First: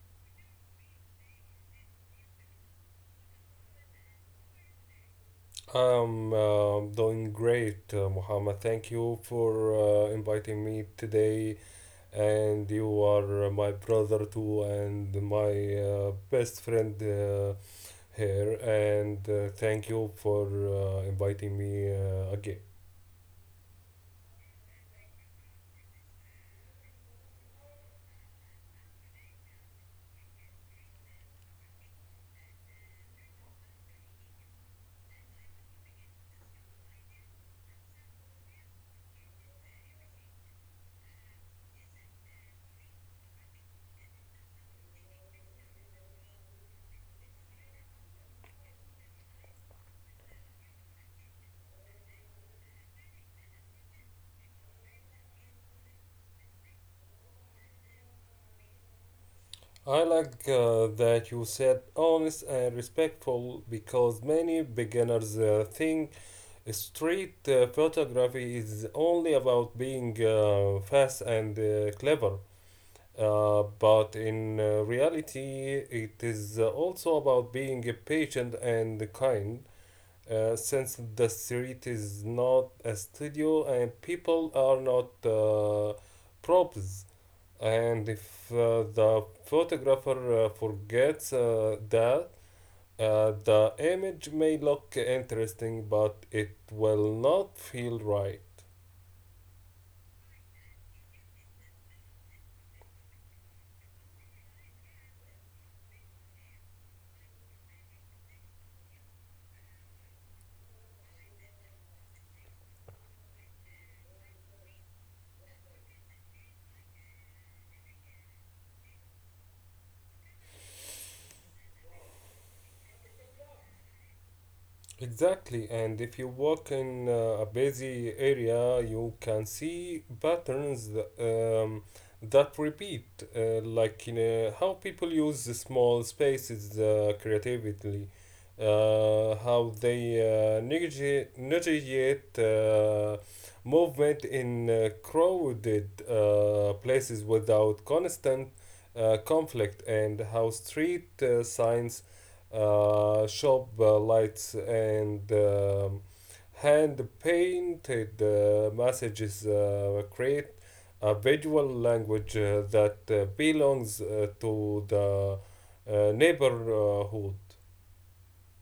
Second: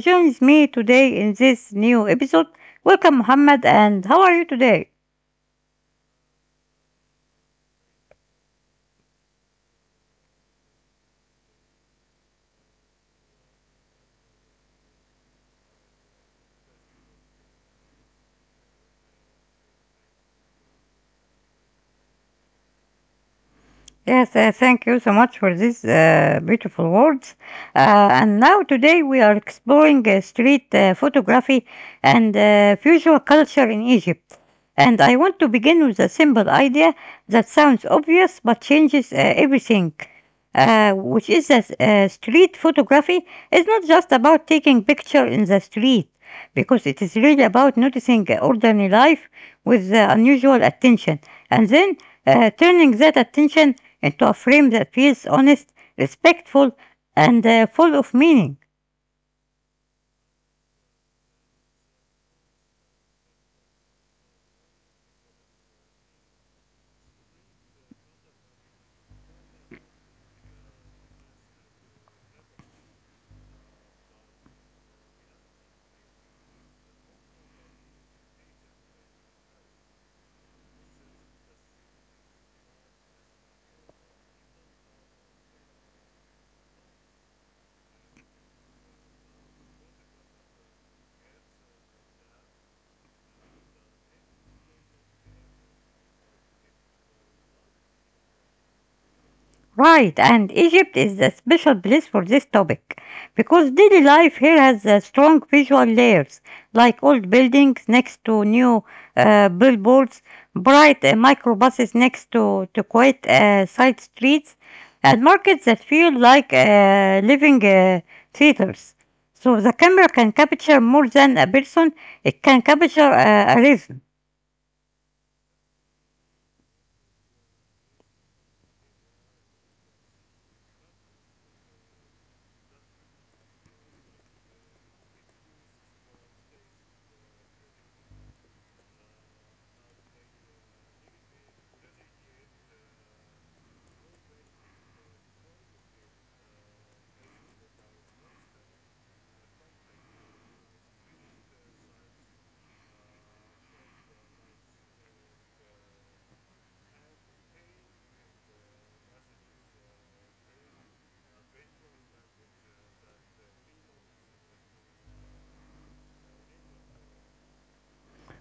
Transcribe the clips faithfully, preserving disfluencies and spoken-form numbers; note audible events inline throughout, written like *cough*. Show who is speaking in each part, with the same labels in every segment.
Speaker 1: joins me today in this new episode. Welcome, Mohammed, and how are you today?
Speaker 2: I'm uh, doing great, uh, Muhammad. Thank you for uh, inviting me today. And you are uh, my brother too, and my uh, best friend uh, here. And uh, thank you for uh, inviting me uh, again.
Speaker 1: Yes, uh, thank you so much for these uh, beautiful words. Uh, and now today we are exploring uh, street uh, photography and uh, visual culture in Egypt. And I want to begin with a simple idea that sounds obvious but changes uh, everything, uh, which is that uh, street photography is not just about taking picture in the street, because it is really about noticing uh, ordinary life with uh, unusual attention, and then uh, turning that attention into a frame that feels honest, respectful, and uh, full of meaning.
Speaker 2: I like uh, that you said honest and respectful because many beginners uh, think street uh, photography is only about being uh, fast and uh, clever. Uh, but in uh, reality, it is uh, also about being a patient and kind, uh, since the street is not a studio and people are not uh, props. And if uh, the photographer uh, forgets uh, that, uh, the image may look interesting, but it will not feel right.
Speaker 1: Right, and Egypt is a special place for this topic because daily life here has uh, strong visual layers like old buildings next to new uh, billboards, bright uh, microbuses next to, to quiet uh, side streets, and markets that feel like uh, living uh, theaters. So the camera can capture more than a person, it can capture uh, a rhythm.
Speaker 2: Exactly, and if you walk in uh, a busy area, you can see patterns th- um, that repeat, uh, like in uh, how people use the small spaces uh, creatively, uh, how they uh, negati- negotiate uh, movement in uh, crowded uh, places without constant uh, conflict, and how street uh, signs, uh, shop uh, lights, and um, hand painted uh, messages uh, create a visual language uh, that uh, belongs uh, to the uh, neighborhood.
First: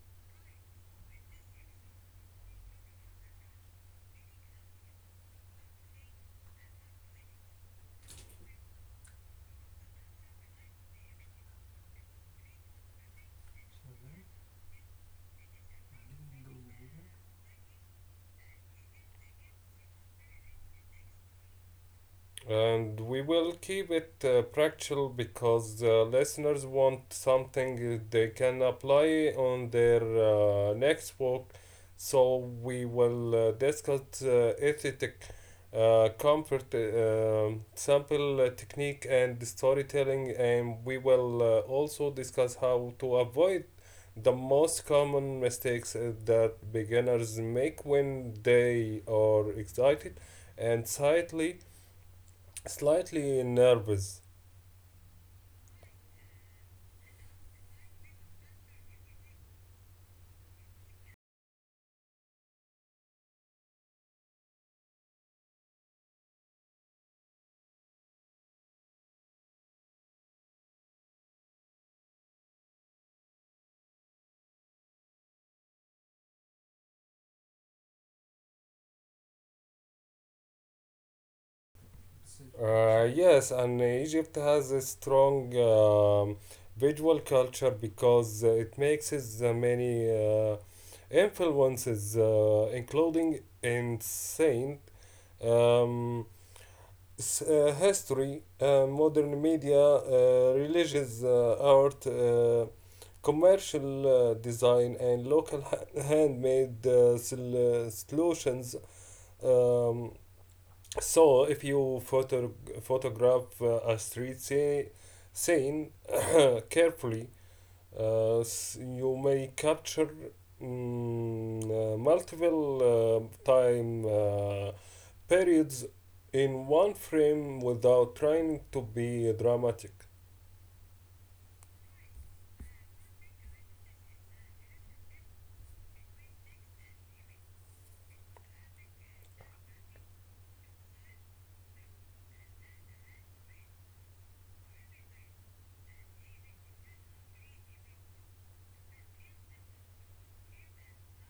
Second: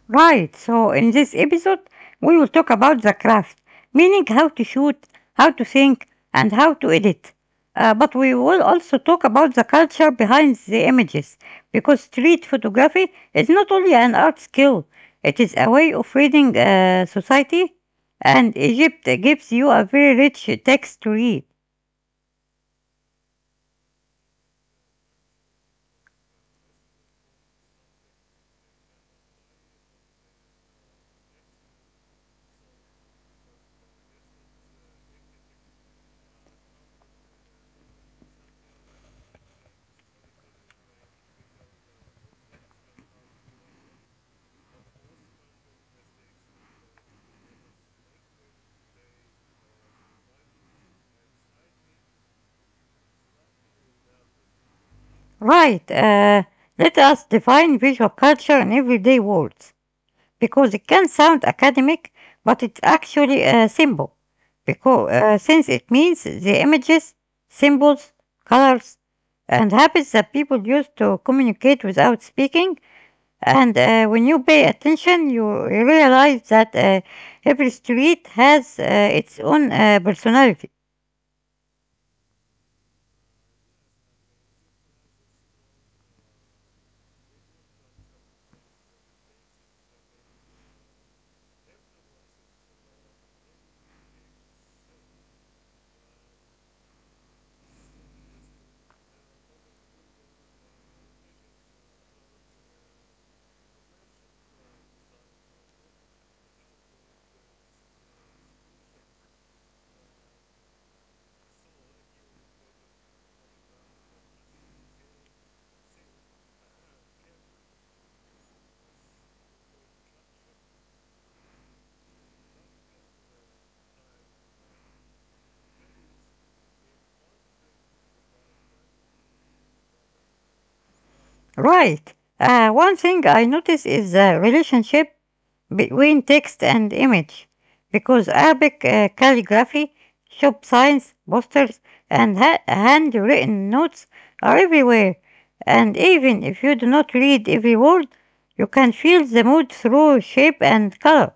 Speaker 1: Right, so in this episode, we will talk about the craft, meaning how to shoot, how to think, and how to edit. Uh, but we will also talk about the culture behind the images, because street photography is not only an art skill, it is a way of reading uh, society, and Egypt gives you a very rich text to read.
Speaker 2: And we will keep it uh, practical because uh, listeners want something they can apply on their uh, next work. So we will uh, discuss uh, aesthetic, uh, comfort, uh, um, sample uh, technique, and storytelling. And we will uh, also discuss how to avoid the most common mistakes uh, that beginners make when they are excited and slightly Slightly nervous.
Speaker 1: Right, uh, let us define visual culture in everyday words, because it can sound academic, but it's actually uh, simple. Because uh, since it means the images, symbols, colors, and habits that people use to communicate without speaking. And uh, When you pay attention, you you realize that uh, every street has uh, its own uh, personality.
Speaker 2: Uh, yes, and Egypt has a strong um, visual culture because uh, it makes its, uh, many uh, influences, uh, including insane um, s- uh, history, uh, modern media, uh, religious uh, art, uh, commercial uh, design, and local ha- handmade uh, sol- uh, solutions. Um, So if you photo- photograph uh, a street say, scene *coughs* carefully, uh, s- you may capture mm, uh, multiple uh, time uh, periods in one frame without trying to be dramatic.
Speaker 1: Right. Uh, one thing I notice is the relationship between text and image because Arabic uh, calligraphy, shop signs, posters, and ha- handwritten notes are everywhere. And even if you do not read every word, you can feel the mood through shape and color.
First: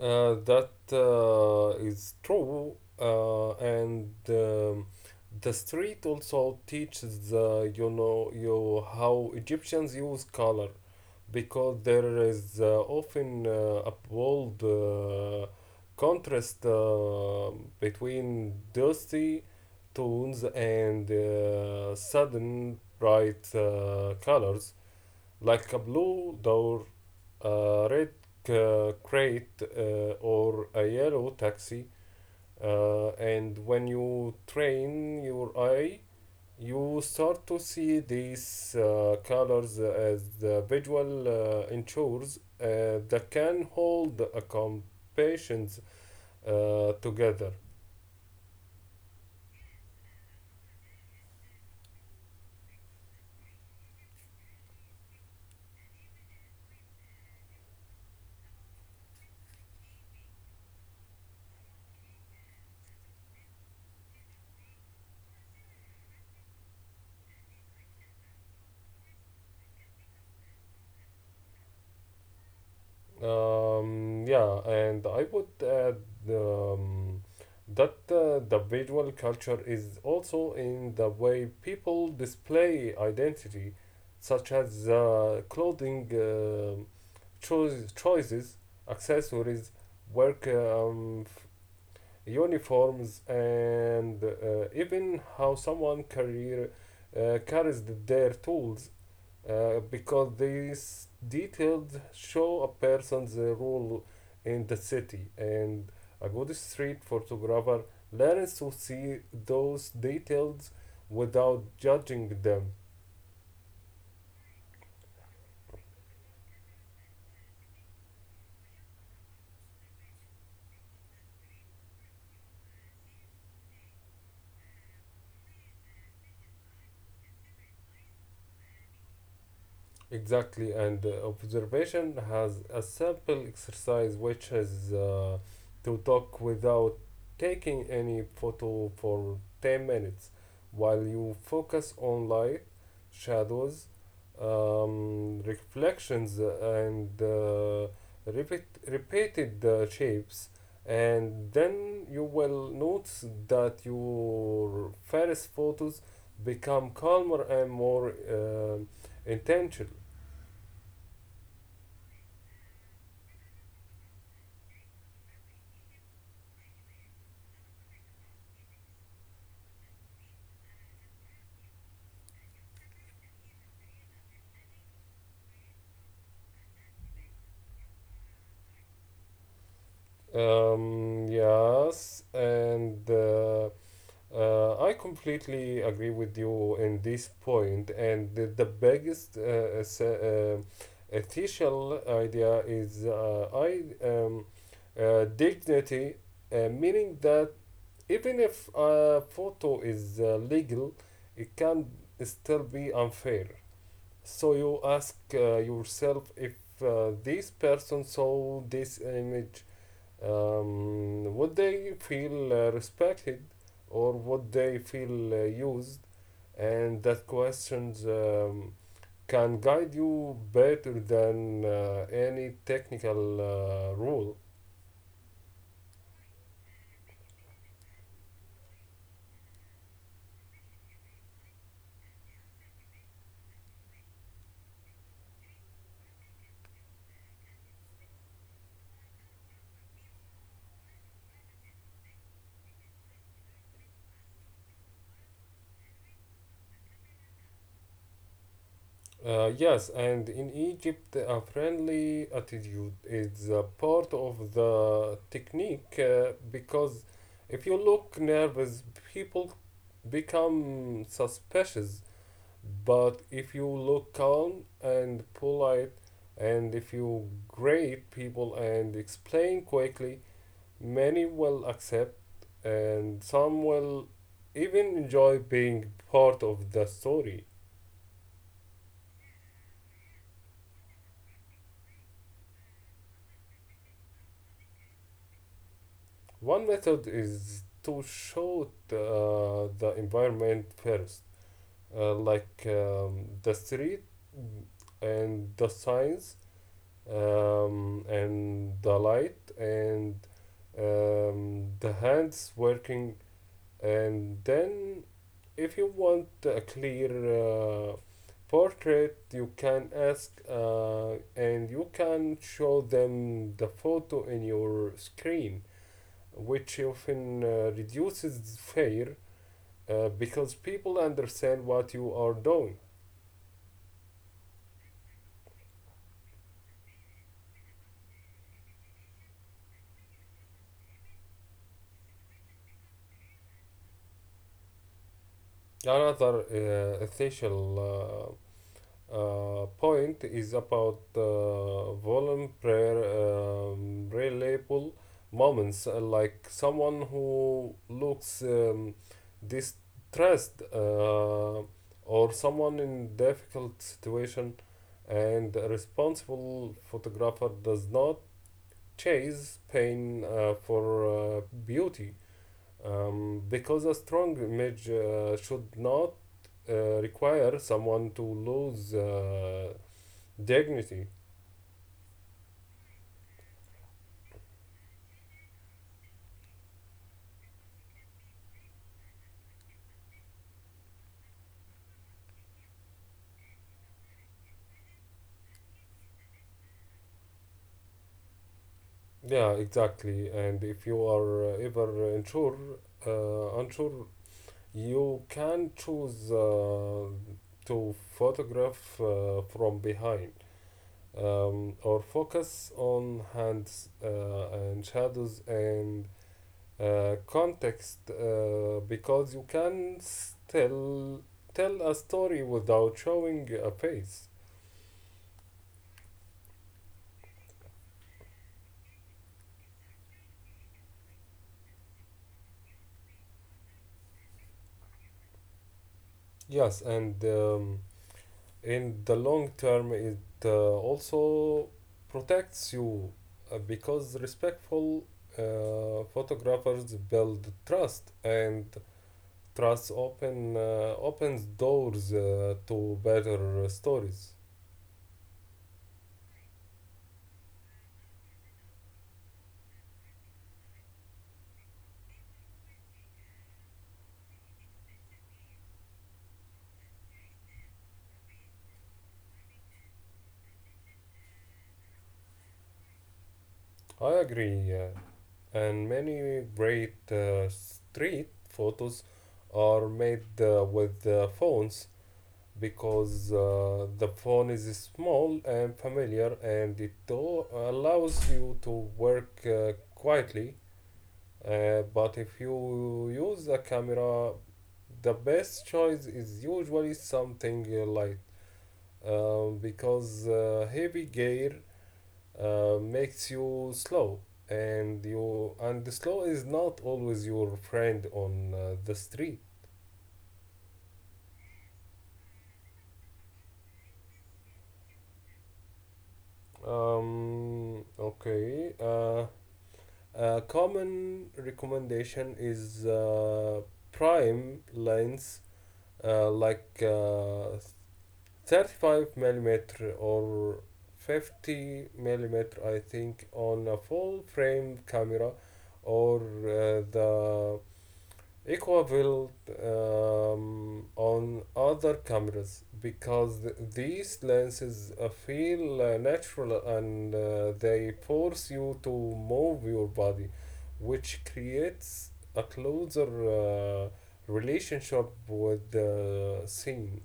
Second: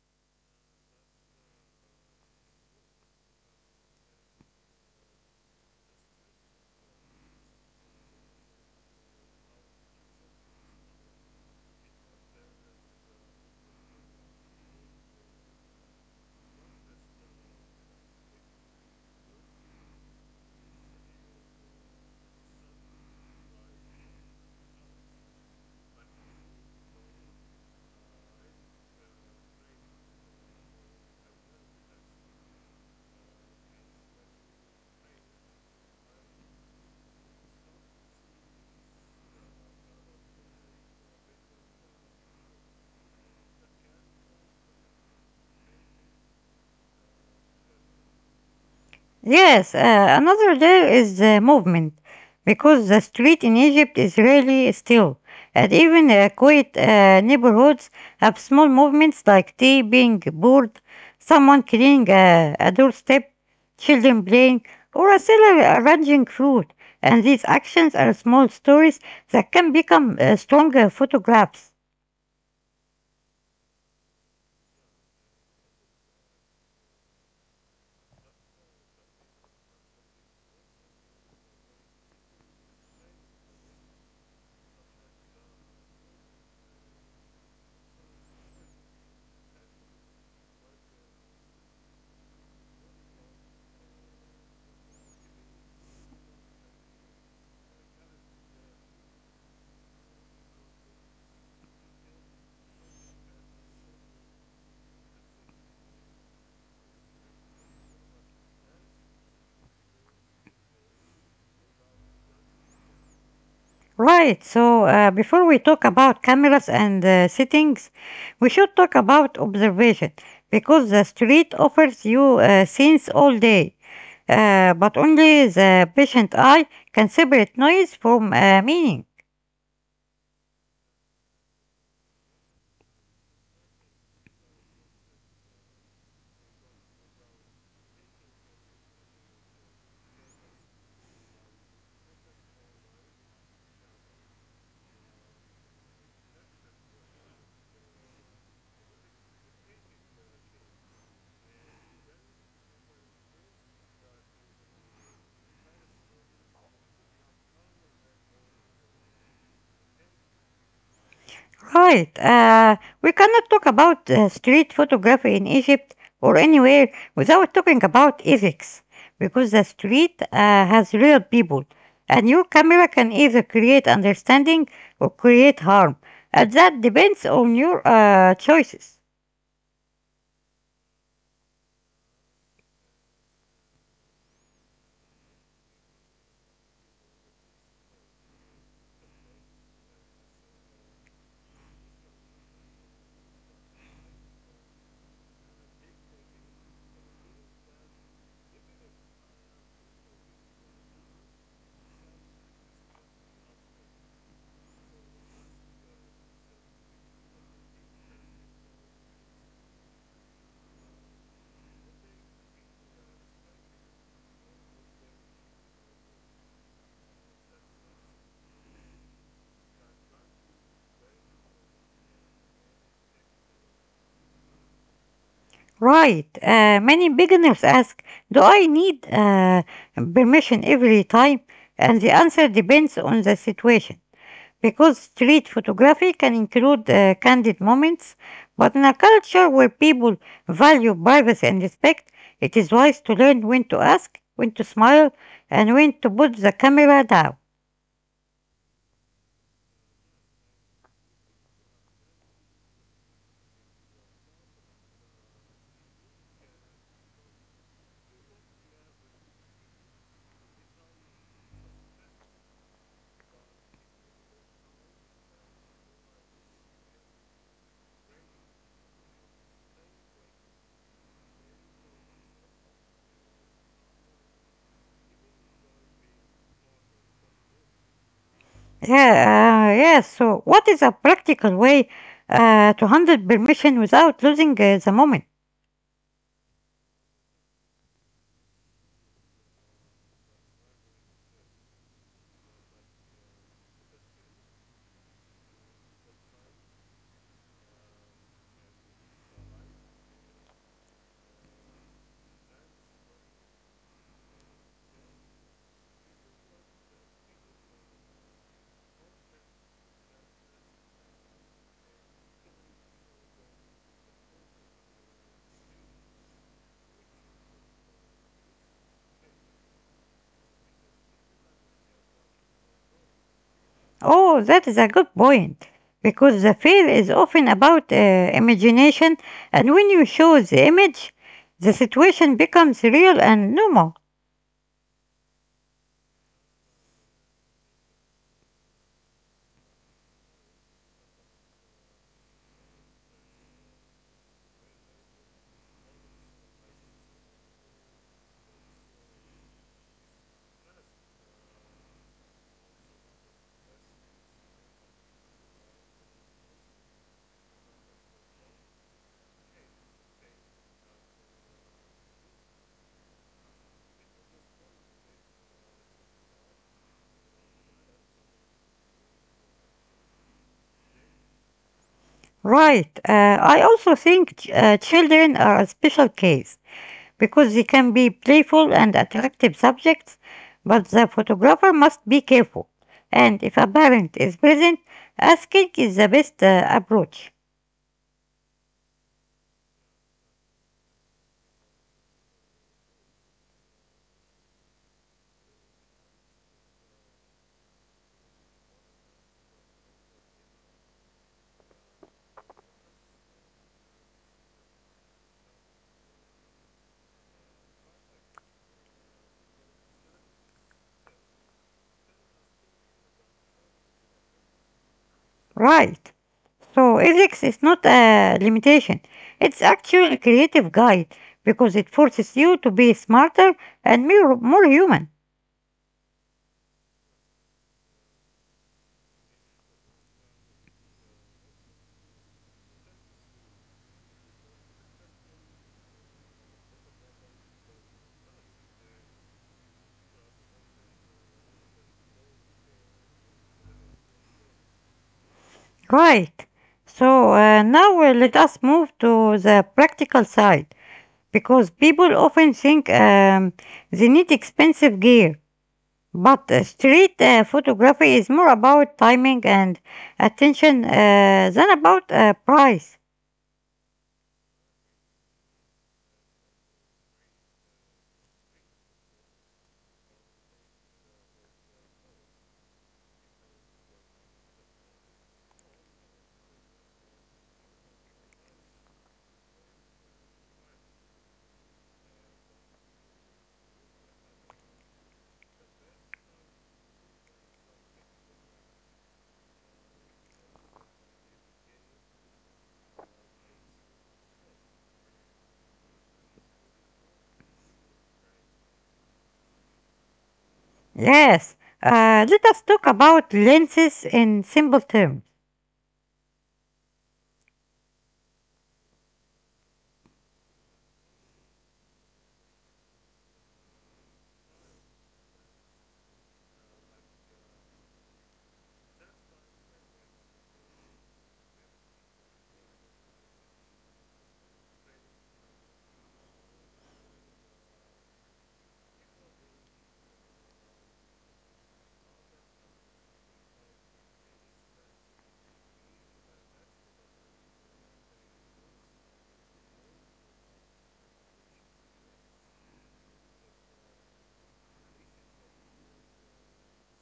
Speaker 2: Uh, that uh, is true, uh, and um, the street also teaches uh, you know you how Egyptians use color. Because there is uh, often uh, a bold uh, contrast uh, between dusty tones and uh, sudden bright uh, colors, like a blue door, a red uh, crate, uh, or a yellow taxi. Uh, and when you train your eye, you start to see these uh, colors as the visual uh, ensures uh, that can hold a compassions uh, together.
Speaker 1: Yes, uh, another layer is the movement, because the street in Egypt is really still, and even uh, quiet uh, neighborhoods have small movements like tea being poured, someone cleaning uh, a doorstep, children playing, or a seller arranging food. And these actions are small stories that can become uh, stronger photographs.
Speaker 2: Um, yeah, and I would add um, that uh, the visual culture is also in the way people display identity, such as uh, clothing uh, choice, choices, accessories, work um, f- uniforms, and uh, even how someone carrier, uh, carries their tools, uh, because these details show a person's uh, role in the city. And a good street photographer learns to see those details without judging them.
Speaker 1: Right, so uh, before we talk about cameras and uh, settings, we should talk about observation because the street offers you uh, scenes all day, uh, but only the patient eye can separate noise from uh, meaning.
Speaker 2: Exactly, and uh, observation has a simple exercise which is uh, to talk without taking any photo for ten minutes while you focus on light, shadows, um, reflections, and uh, repeat, repeated uh, shapes. And then you will notice that your first photos become calmer and more um intentional.
Speaker 1: Right. Uh, we cannot talk about uh, street photography in Egypt or anywhere without talking about ethics, because the street uh, has real people, and your camera can either create understanding or create harm, and that depends on your uh, choices.
Speaker 2: Um, yes, and uh, uh, I completely agree with you in this point. And the, the biggest uh, es- uh, ethical idea is uh, I um, uh, dignity, uh, meaning that even if a photo is uh, legal, it can still be unfair. So you ask uh, yourself, if uh, this person saw this image, um, would they feel uh, respected, or would they feel uh, used? And that questions um, can guide you better than uh, any technical uh, rule.
Speaker 1: Right. Uh, many beginners ask, "Do I need uh, permission every time?" And the answer depends on the situation, because street photography can include uh, candid moments, but in a culture where people value privacy and respect, it is wise to learn when to ask, when to smile, and when to put the camera down.
Speaker 2: Uh, yes, and in Egypt, a friendly attitude is a part of the technique uh, because if you look nervous, people become suspicious. But if you look calm and polite, and if you grade people and explain quickly, many will accept, and some will even enjoy being part of the story.
Speaker 1: Yeah, uh, yeah. So, what is a practical way uh, to handle permission without losing uh, the moment?
Speaker 2: One method is to show the, the environment first, uh, like um, the street and the signs, um, and the light, and um, the hands working, and then if you want a clear uh, portrait, you can ask, uh, and you can show them the photo in your screen, which often uh, reduces fear uh, because people understand what you are doing.
Speaker 1: Oh, that is a good point. Because the fear is often about uh, imagination, and when you show the image, the situation becomes real and normal.
Speaker 2: Another uh, essential uh, uh, point is about uh, vulnerable, um, reliable moments, uh, like someone who looks um, distressed uh, or someone in difficult situation, and a responsible photographer does not chase pain uh, for uh, beauty. Um, because a strong image uh, should not uh, require someone to lose uh, dignity.
Speaker 1: Right. Uh, I also think ch- uh, children are a special case because they can be playful and attractive subjects, but the photographer must be careful. And if a parent is present, asking is the best uh, approach.
Speaker 2: Yeah, exactly. And if you are uh, ever unsure uh, unsure, you can choose uh, to photograph uh, from behind, um, or focus on hands uh, and shadows and uh, context uh, because you can still tell a story without showing a face.
Speaker 1: Right. So ethics is not a limitation. It's actually a creative guide because it forces you to be smarter and more, more human.
Speaker 2: Yes, and um, in the long term it uh, also protects you uh, because respectful uh, photographers build trust, and trust open uh, opens doors uh, to better stories.
Speaker 1: Right. So uh, now uh, let us move to the practical side because people often think um, they need expensive gear, but uh, street uh, photography is more about timing and attention uh, than about uh, price.
Speaker 2: I agree, uh, and many great uh, street photos are made uh, with uh, phones because uh, the phone is small and familiar, and it do- allows you to work uh, quietly. Uh, but if you use a camera, the best choice is usually something uh, light, um, because uh, heavy gear uh, makes you slow, and you and the slow is not always your friend on uh, the street.
Speaker 1: Yes, uh, let us talk about lenses in simple terms.
Speaker 2: Um okay uh A common recommendation is uh, prime lens, uh, like uh, thirty-five millimeter or fifty millimeter, I think, on a full frame camera, or uh, the Equa will, um, on other cameras, because th- these lenses uh, feel uh, natural, and uh, they force you to move your body, which creates a closer uh, relationship with the scene.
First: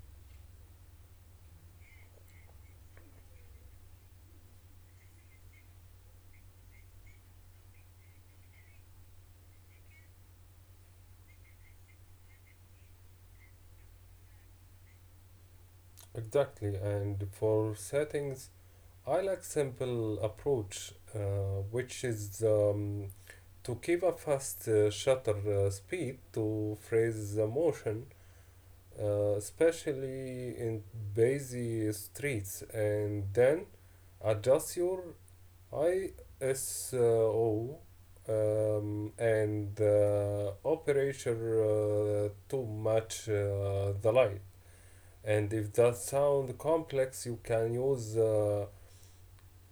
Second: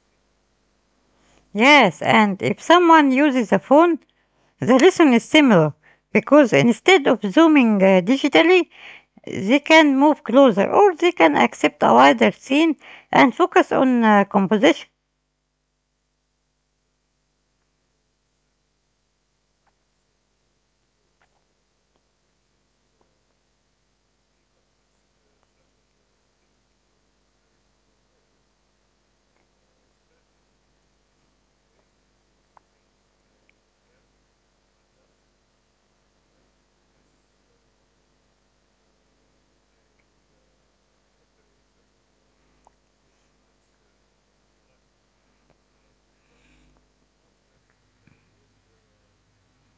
Speaker 1: Yes, and if someone uses a phone, the lesson is similar because instead of zooming uh, digitally, they can move closer or they can accept a wider scene and focus on uh, composition.
Speaker 2: Exactly, and for settings, I like simple approach, uh, which is um, to keep a fast uh, shutter uh, speed to freeze the motion, uh, especially in busy streets, and then adjust your ISO, um, and uh, operator uh, to match uh, the light. And if that sound complex, you can use uh,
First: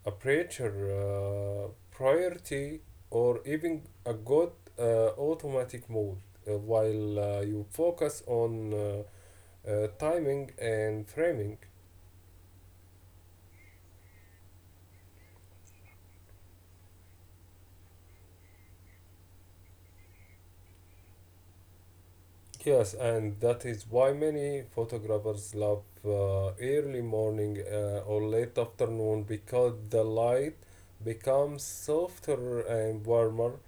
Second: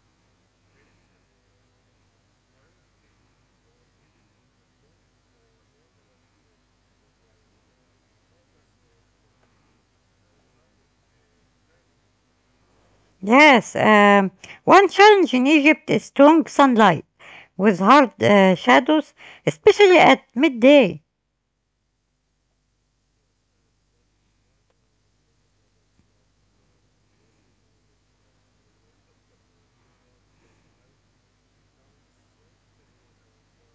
Speaker 2: a preacher, uh, priority, or even a good uh, automatic mode uh, while uh, you focus on uh, uh, timing and framing.
Speaker 1: Yes, um, one challenge in Egypt is strong sunlight with hard uh, shadows, especially at midday.
Speaker 2: Yes, and that is why many photographers love uh, early morning uh, or late afternoon, because the light becomes softer and warmer,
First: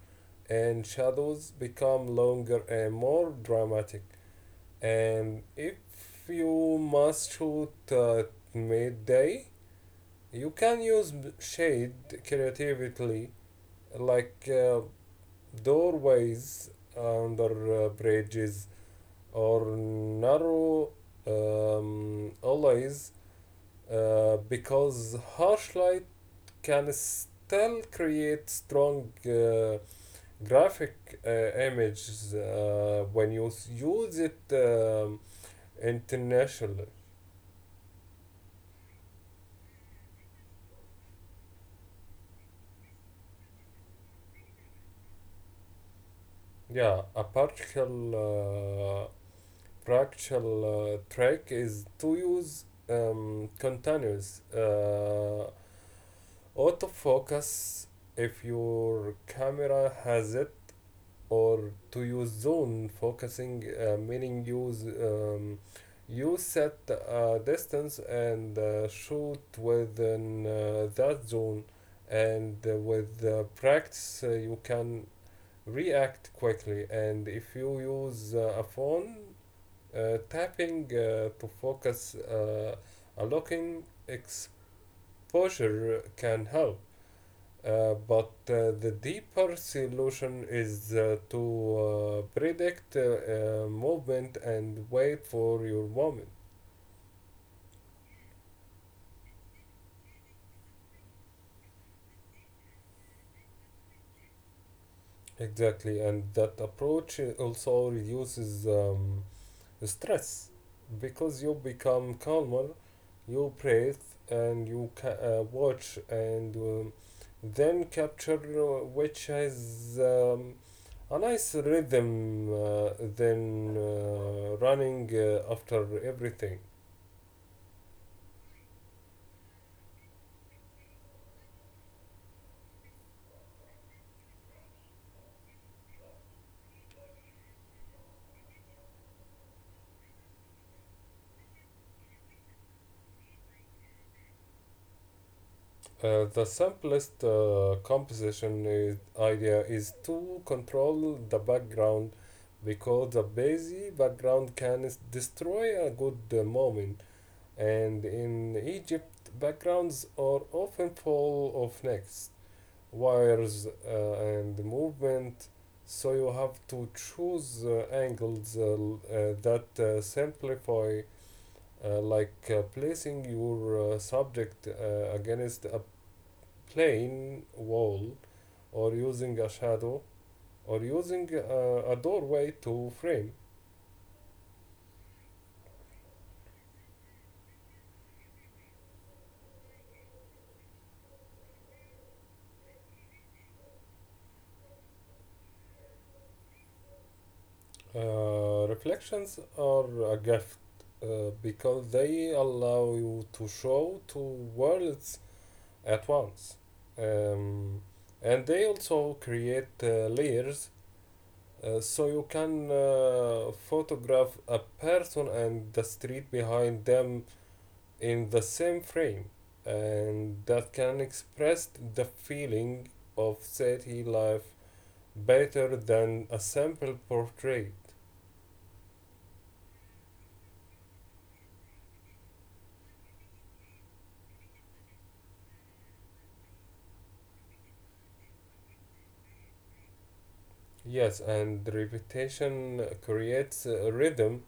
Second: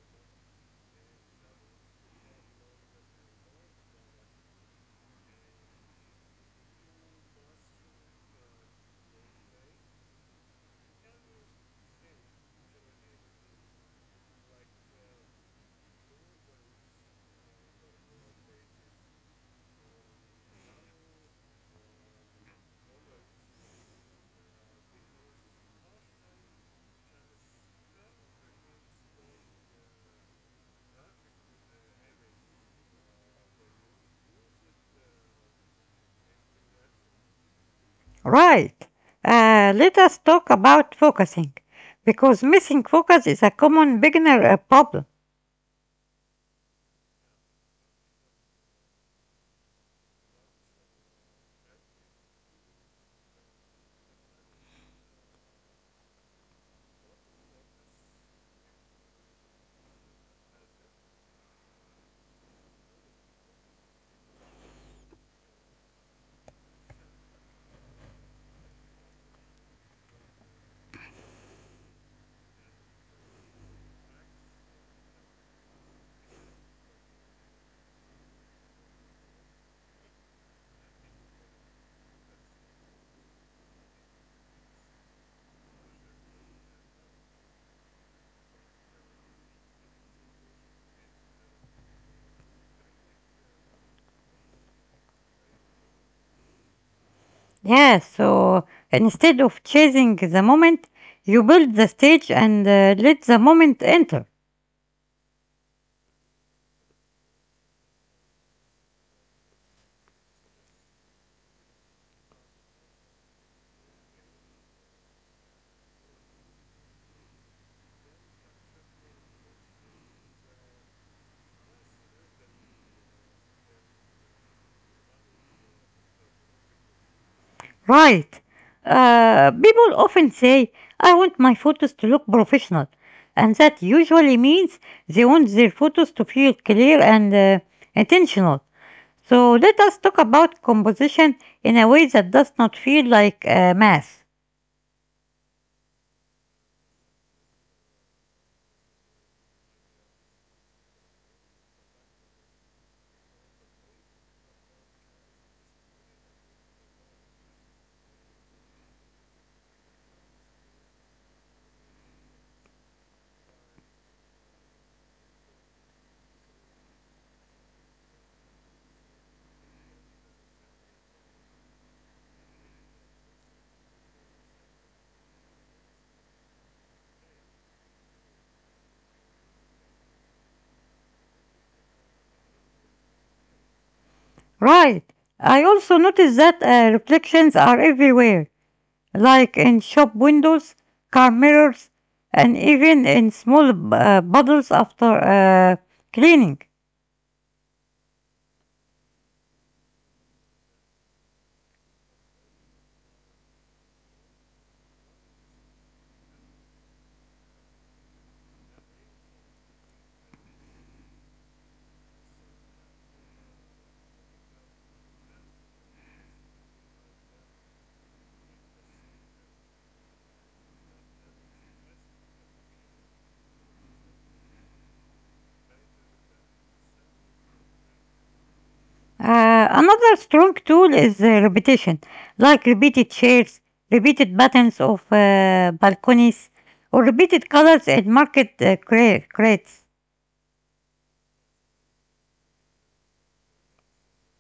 Speaker 2: and shadows become longer and more dramatic. And if you must shoot at midday, you can use b- shade creatively, like uh, doorways, under uh, bridges, or narrow um, alleys, uh, because harsh light can still create strong uh, graphic uh, images uh, when you s- use it um, internationally.
Speaker 1: Right. Uh, let us talk about focusing, because missing focus is a common beginner uh, problem.
Speaker 2: Yeah, a partial uh, fractal uh, track is to use um, continuous uh, autofocus if your camera has it, or to use zone focusing, uh, meaning use, um, you set a distance and uh, shoot within uh, that zone, and uh, with uh, practice uh, you can react quickly. And if you use uh, a phone, uh, tapping uh, to focus uh, a locking exposure can help, uh, but uh, the deeper solution is uh, to uh, predict uh, uh, movement and wait for your moment.
Speaker 1: Yes, so instead of chasing the moment, you build the stage and uh, let the moment enter.
Speaker 2: Exactly, and that approach also reduces um, stress, because you become calmer, you breathe, and you ca- uh, watch and um, then capture, uh, which has um, a nice rhythm uh, than uh, running uh, after everything.
Speaker 1: Right. Uh, people often say, "I want my photos to look professional." And that usually means they want their photos to feel clear and uh, intentional. So let us talk about composition in a way that does not feel like uh, math.
Speaker 2: Uh, the simplest uh, composition is, idea is to control the background, because the busy background can s- destroy a good uh, moment. And in Egypt, backgrounds are often full of necks, wires, uh, and movement, so you have to choose uh, angles uh, l- uh, that uh, simplify, uh, like uh, placing your uh, subject uh, against a plain wall, or using a shadow, or using uh, a doorway to frame.
Speaker 1: Right. I also noticed that uh, reflections are everywhere, like in shop windows, car mirrors, and even in small uh, bottles after uh, cleaning.
Speaker 2: Uh, reflections are a gift, uh, because they allow you to show two worlds at once. Um, and they also create uh, layers, uh, so you can uh, photograph a person and the street behind them in the same frame. And that can express the feeling of city life better than a simple portrait.
Speaker 1: Uh, another strong tool is uh, repetition, like repeated shares, repeated patterns of uh, balconies, or repeated colors at market uh, cra- crates.
Speaker 2: Yes, and repetition creates a rhythm,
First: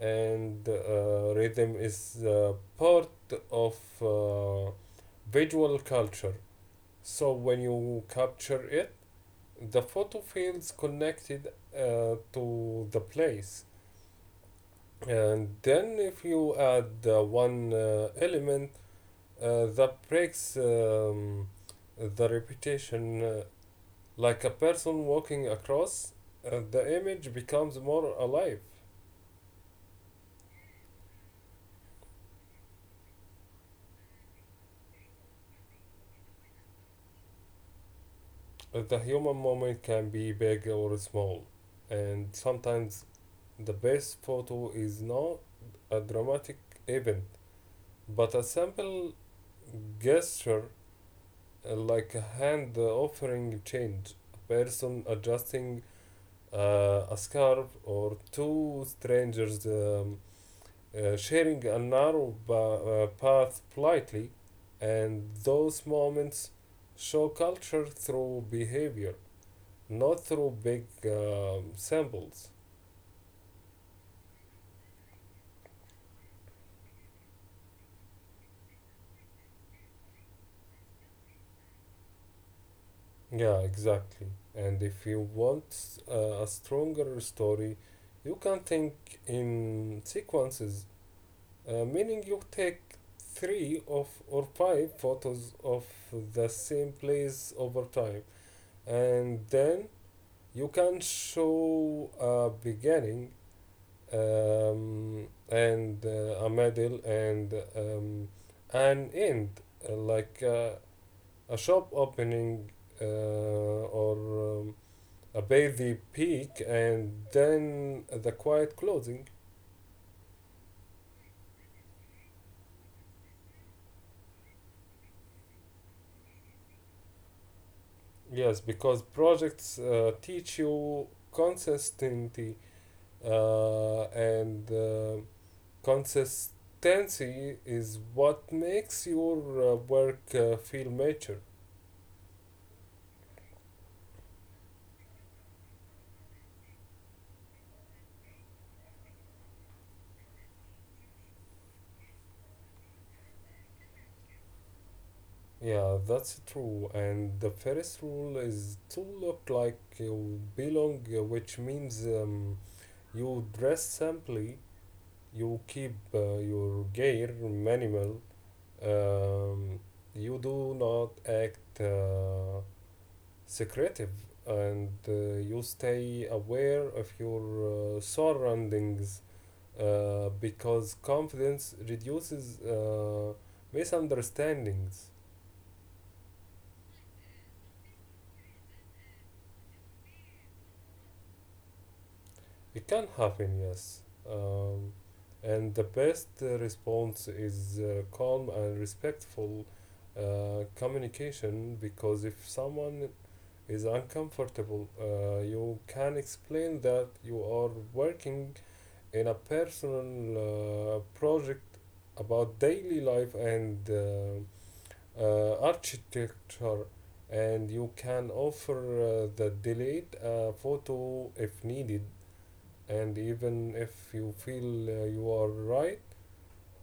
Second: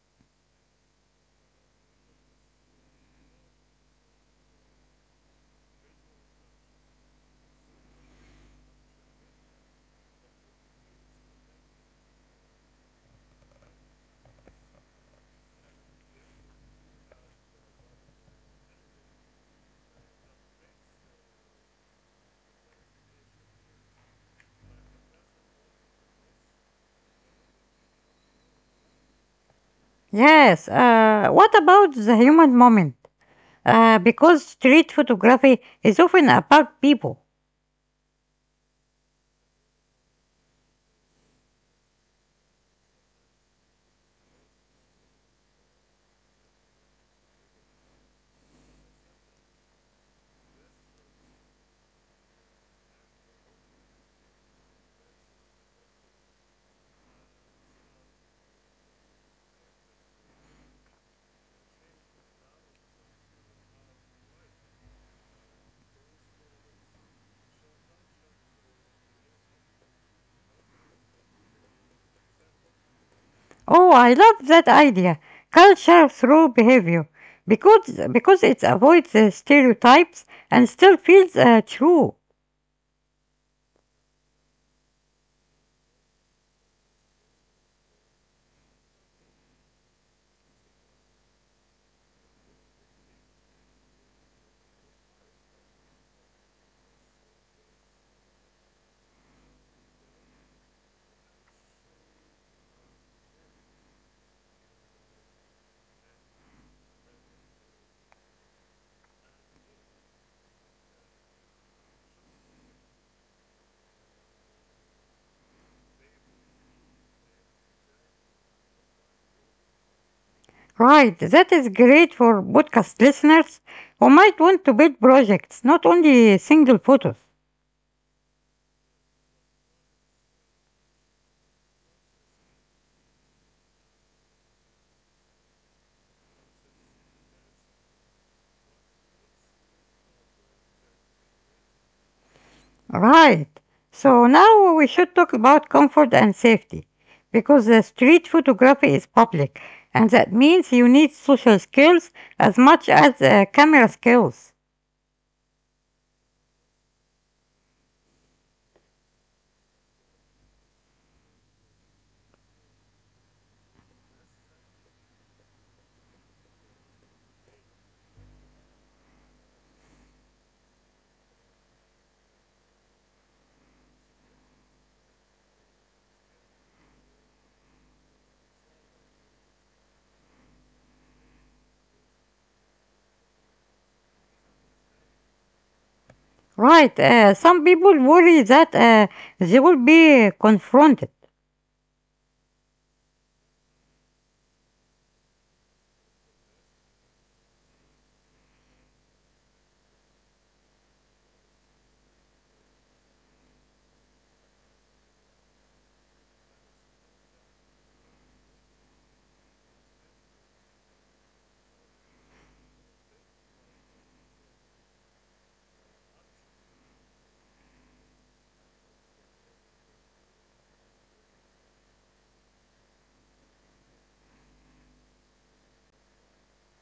Speaker 2: and uh, rhythm is uh, part of uh, visual culture. So when you capture it, the photo feels connected uh, to the place. And then if you add uh, one uh, element uh, that breaks um, the repetition, uh, like a person walking across, uh, the image becomes more alive.
Speaker 1: Yes, uh, what about the human moment? Uh, because street photography is often about people.
Speaker 2: Uh, The human moment can be big or small, and sometimes the best photo is not a dramatic event, but a simple gesture, uh, like a hand offering change, a person adjusting uh, a scarf, or two strangers um, uh, sharing a narrow ba- uh, path politely, and those moments show culture through behavior, not through big um, symbols.
Speaker 1: Oh, I love that idea. Culture through behavior. Because, because it avoids uh, stereotypes and still feels uh, true.
Speaker 2: Yeah, exactly. And if you want uh, a stronger story, you can think in sequences, uh, meaning you take three of or five photos of the same place over time, and then you can show a beginning um, and uh, a middle and um, an end, uh, like uh, a shop opening uh, or um, a busy peak and then the quiet closing.
Speaker 1: Right, that is great for podcast listeners who might want to build projects, not only single photos.
Speaker 2: Yes, because projects uh, teach you consistency uh, and uh, Consistency is what makes your uh, work uh, feel mature.
Speaker 1: Right, so now we should talk about comfort and safety because the street photography is public and that means you need social skills as much as uh, camera skills.
Speaker 2: Yeah, that's true. And the first rule is to look like you belong, uh, which means um, you dress simply, you keep uh, your gear minimal, um, you do not act uh, secretive, and uh, you stay aware of your uh, surroundings, uh, because confidence reduces uh, misunderstandings.
Speaker 1: Right, uh, some people worry that uh, they will be confronted.
Speaker 2: It can happen, yes. Um, and the best uh, response is uh, calm and respectful uh, communication, because if someone is uncomfortable, uh, you can explain that you are working in a personal uh, project about daily life and uh, uh, architecture, and you can offer uh, the delayed uh, photo if needed. And even if you feel uh, you are right,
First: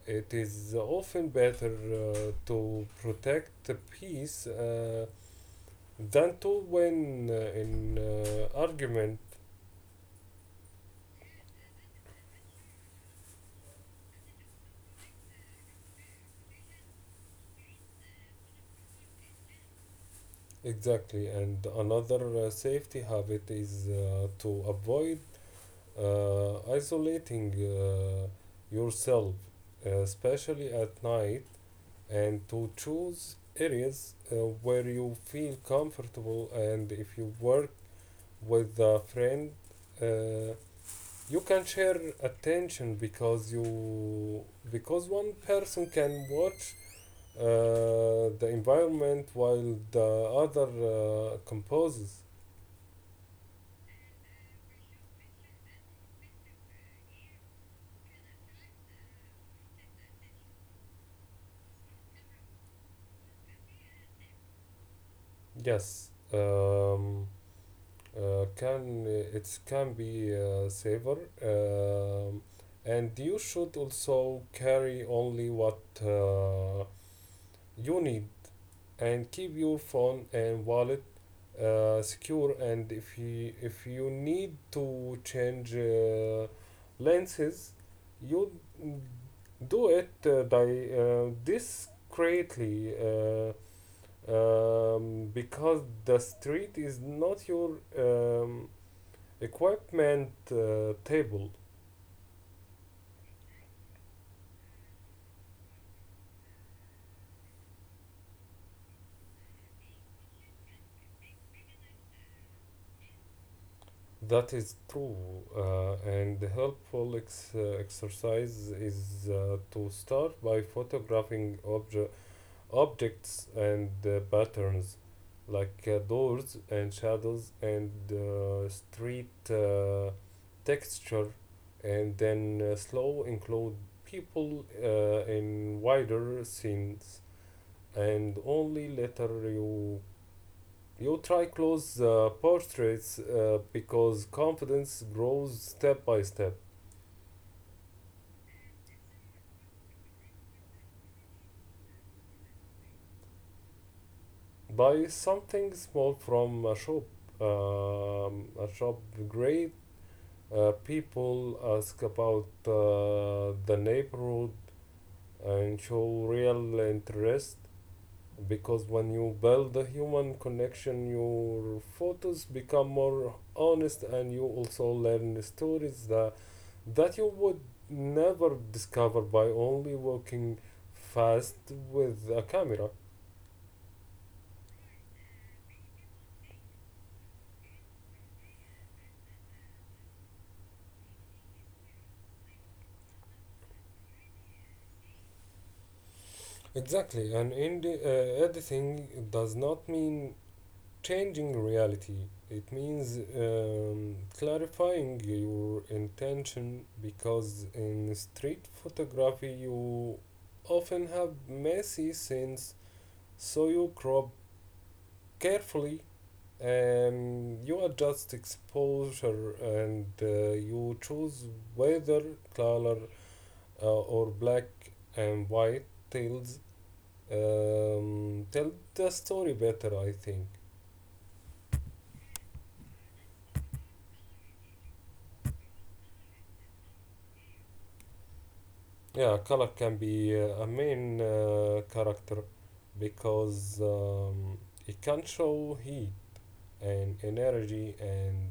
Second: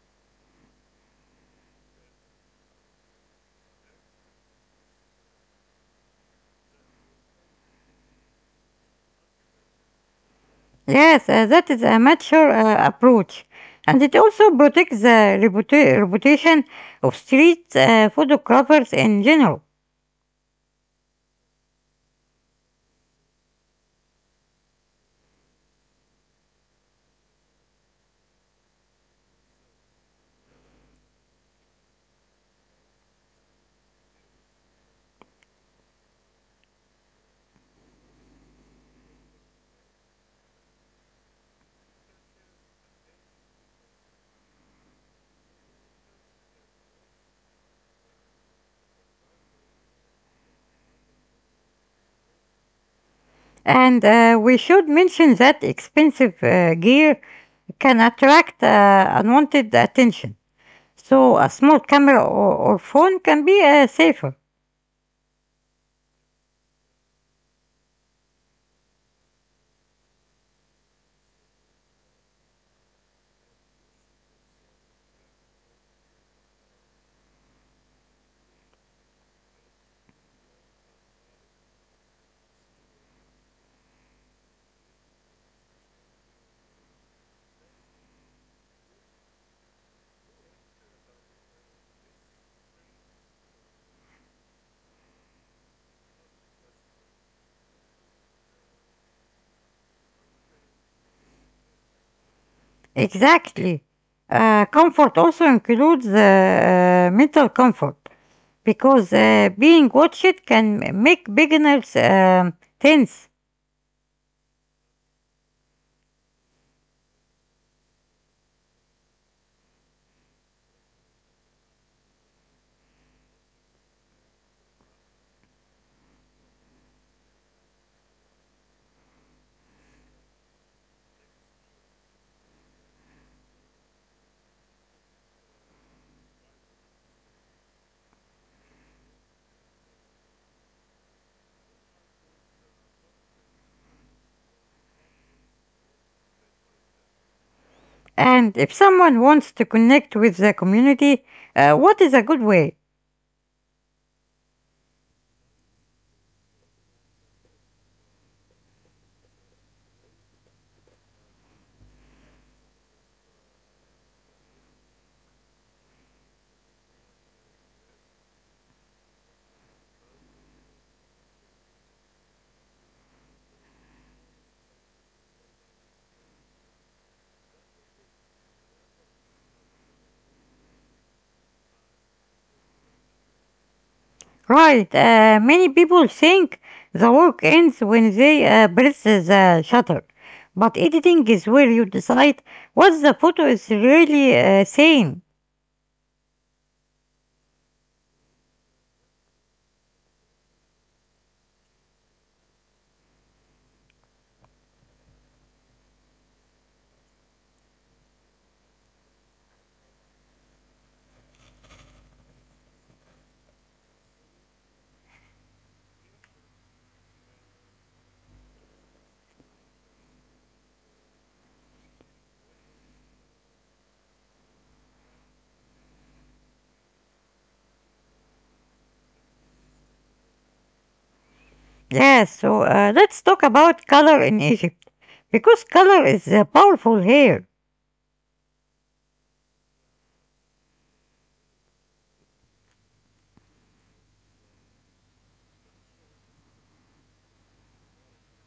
Speaker 2: it is often better uh, to protect the peace uh, than to win uh, in uh, argument.
Speaker 1: Yes, uh, that is a mature uh, approach, and it also protects the reputa- reputation of street uh, photographers in general.
Speaker 2: Exactly, and another uh, safety habit is uh, to avoid uh, isolating uh, yourself, uh, especially at night, and to choose areas uh, where you feel comfortable. And if you work with a friend, uh, you can share attention because you because one person can watch uh, the environment while the other uh, composes.
Speaker 1: And uh, we should mention that expensive uh, gear can attract uh, unwanted attention. So a small camera or, or phone can be uh, safer.
Speaker 2: Yes. Um, Uh, can it can be uh, safer, um, and you should also carry only what uh, you need and keep your phone and wallet uh, secure. And if you if you need to change uh, lenses, you do it uh, di- uh, discreetly. Uh, um, because the street is not your um, equipment uh, table.
Speaker 1: Exactly. Uh, comfort also includes uh, mental comfort because uh, being watched can make beginners um tense.
Speaker 2: That is true, uh, and the helpful ex- uh, exercise is uh, to start by photographing obje- objects and uh, patterns, like uh, doors and shadows and uh, street uh, texture, and then uh, slow include people uh, in wider scenes, and only later you You try close uh, portraits, uh, because confidence grows step by step.
Speaker 1: And if someone wants to connect with the community, uh, what is a good way?
Speaker 2: Buy something small from a shop. Um, a shop, great. Uh, people ask about uh, the neighborhood and show real interest, because when you build a human connection, your photos become more honest and you also learn stories that that you would never discover by only walking fast with a camera.
Speaker 1: Right, uh, many people think the work ends when they uh, press the shutter. But editing is where you decide what the photo is really uh, saying.
Speaker 2: Exactly, and in the, uh, editing does not mean changing reality. It means um, clarifying your intention, because in street photography you often have messy scenes, so you crop carefully and you adjust exposure, and uh, you choose whether color uh, or black and white tells um, tell the story better, I think.
Speaker 1: Yeah, so uh, let's talk about color in Egypt. Because color is uh, powerful here.
Speaker 2: Yeah, color can be uh, a main uh, character, because um, it can show heat and energy and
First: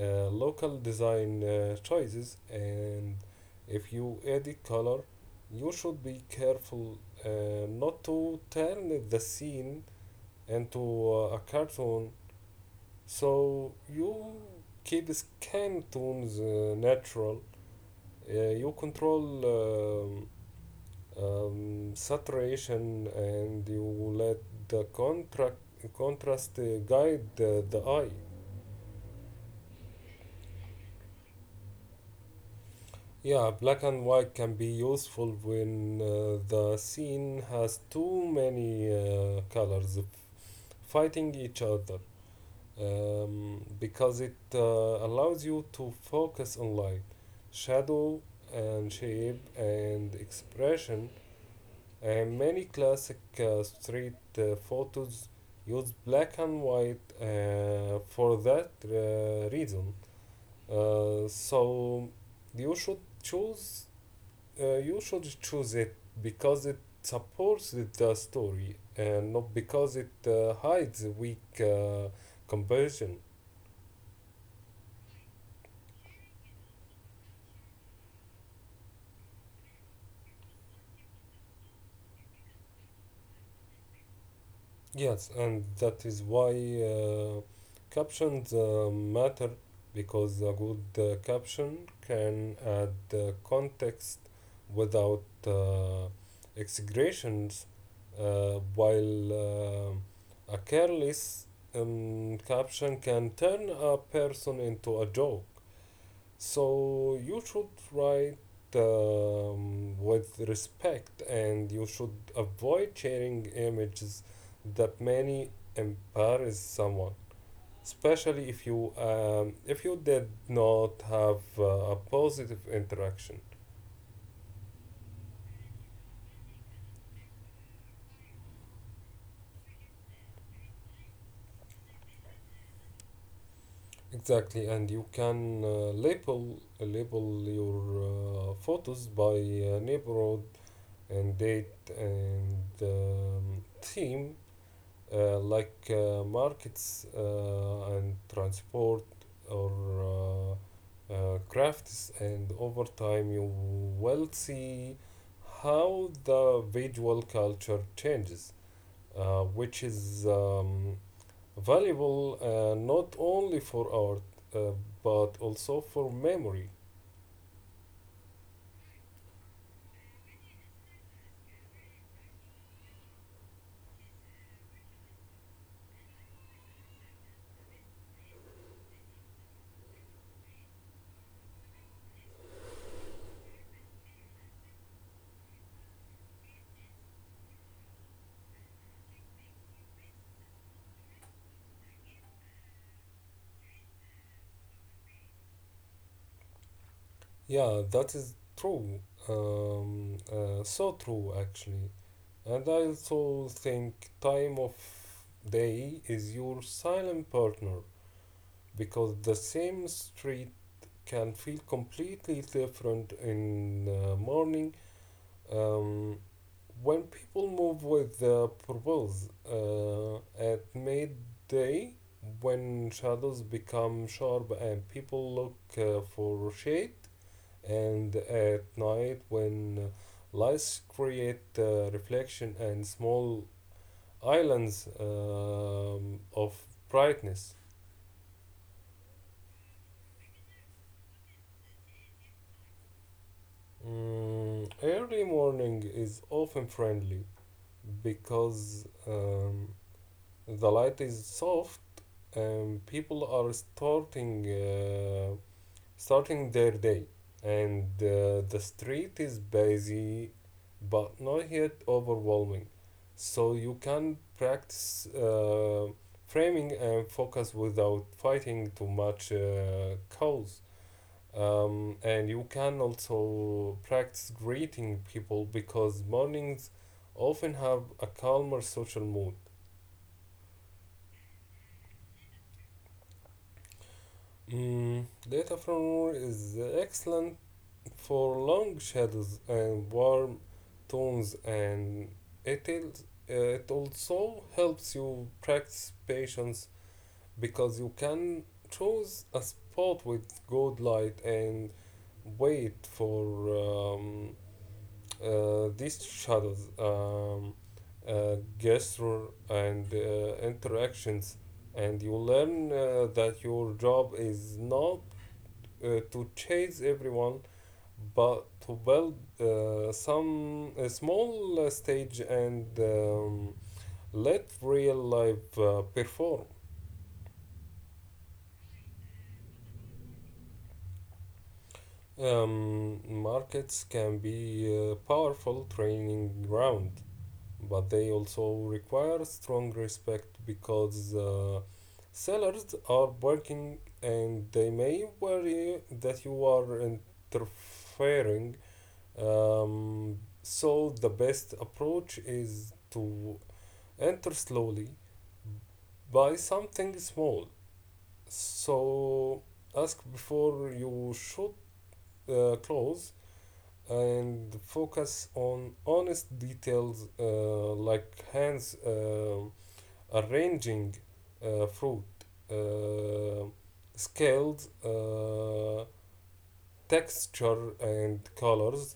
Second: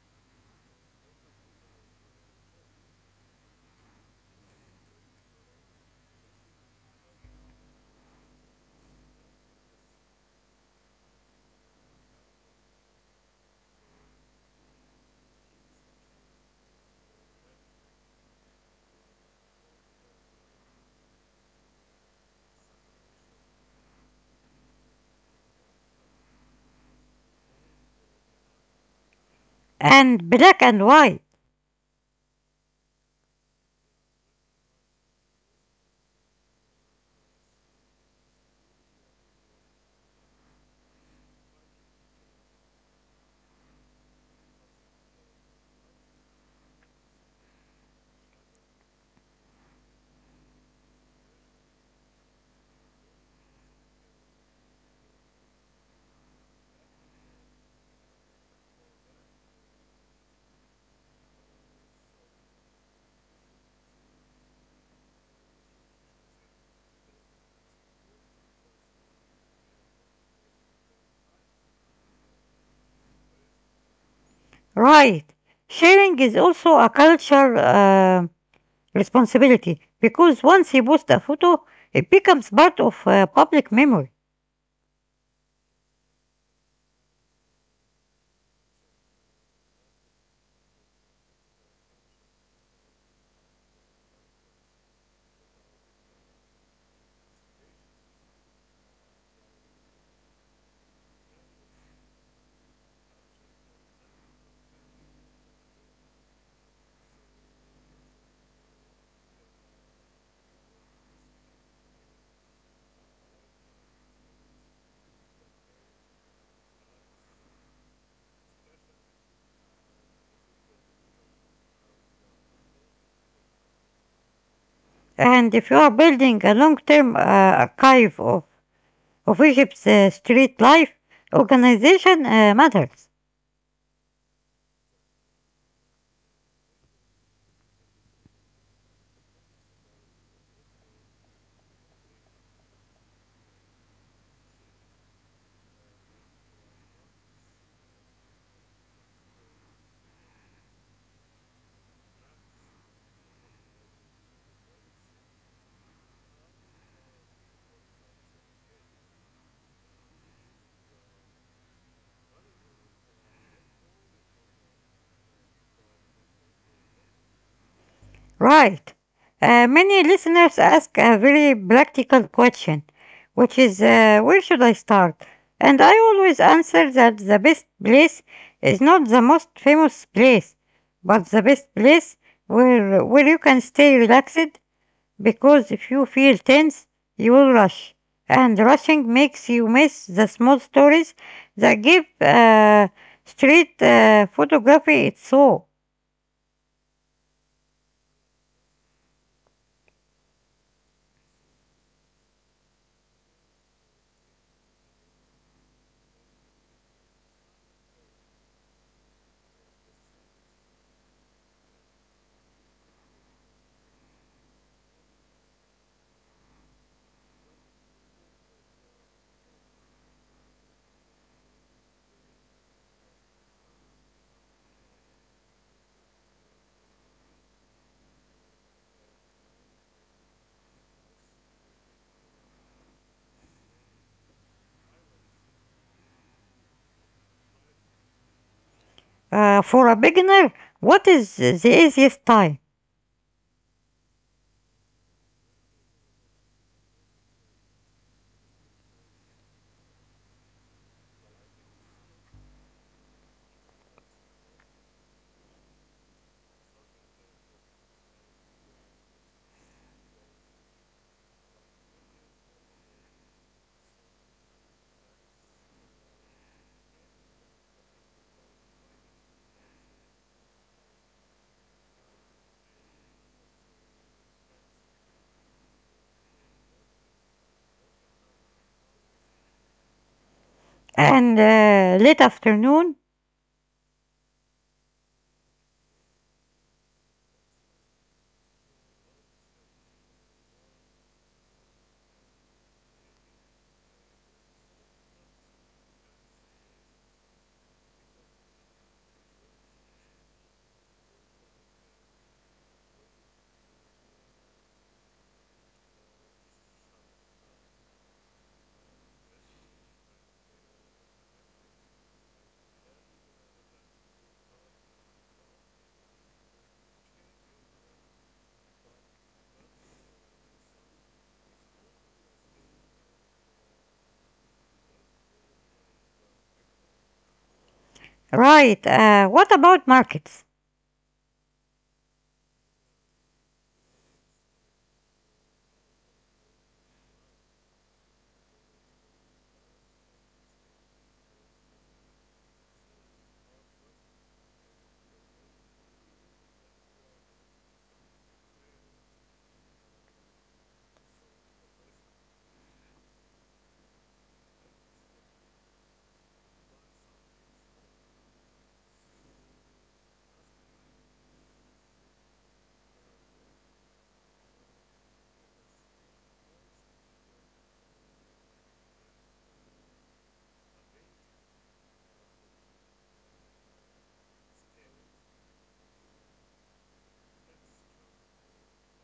Speaker 2: uh, local design uh, choices. And if you edit color, you should be careful uh, not to turn the scene into uh, a cartoon, so you keep skin tones uh, natural, uh, you control um, um, saturation, and you let the contract contrast uh, guide uh, the eye.
Speaker 1: And black and white.
Speaker 2: Yeah, black and white can be useful when uh, the scene has too many uh, colors fighting each other, um, because it uh, allows you to focus on light, shadow, and shape and expression. And many classic uh, street uh, photos use black and white uh, for that uh, reason. Uh, so you should choose uh, you should choose it because it supports the story, and not because it uh, hides weak uh, comparison.
Speaker 1: Right. Sharing is also a culture uh, responsibility because once you post a photo, it becomes part of uh, public memory.
Speaker 2: Yes, and that is why uh, captions uh, matter, because a good uh, caption can add uh, context without uh, exaggerations, uh, while uh, a careless um, caption can turn a person into a joke. So you should write um, with respect, and you should avoid sharing images that may embarrass someone, especially if you um, if you did not have uh, a positive interaction.
Speaker 1: And if you are building a long term uh, archive of, of Egypt's uh, street life, organization uh, matters.
Speaker 2: Exactly, and you can uh, label label your uh, photos by uh, neighborhood and date and um, theme, uh, like uh, markets uh, and transport, or uh, uh, crafts, and over time you will see how the visual culture changes, uh, which is um, valuable, uh, not only for art uh, but also for memory.
Speaker 1: Right. Uh, many listeners ask a very practical question, which is uh, where should I start? And I always answer that the best place is not the most famous place, but the best place where, where you can stay relaxed. Because if you feel tense, you will rush. And rushing makes you miss the small stories that give uh, street uh, photography its soul.
Speaker 2: Yeah, that is true. Um, uh, so true, actually. And I also think time of day is your silent partner, because the same street can feel completely different in the morning, um, when people move with the purpose, uh, at midday when shadows become sharp and people look uh, for shade, and at night when lights create uh, reflection and small islands um, of brightness.
Speaker 1: Uh, for a beginner, what is the easiest time?
Speaker 2: Mm, early morning is often friendly, because um, the light is soft and people are starting uh, starting their day, and uh, the street is busy but not yet overwhelming, so you can practice uh, framing and focus without fighting too much uh, cause. Um, and you can also practice greeting people, because mornings often have a calmer social mood.
Speaker 1: And uh, late afternoon?
Speaker 2: Mm, data from Moore is excellent for long shadows and warm tones, and it, is, uh, it also helps you practice patience, because you can choose a spot with good light and wait for um, Uh, these shadows, um, uh, gesture, and uh, interactions, and you learn uh, that your job is not uh, to chase everyone, but to build uh, some a small uh, stage, and um, let real life uh, perform.
Speaker 1: Right, uh, what about markets?
Speaker 2: Um, markets can be a powerful training ground, but they also require strong respect, because uh, sellers are barking and they may worry that you are interfering. Um, so, the best approach is to enter slowly, buy something small. So, ask before you shoot uh, close, and focus on honest details, uh, like hands um arranging uh, fruit, uh, scaled uh, texture and colors,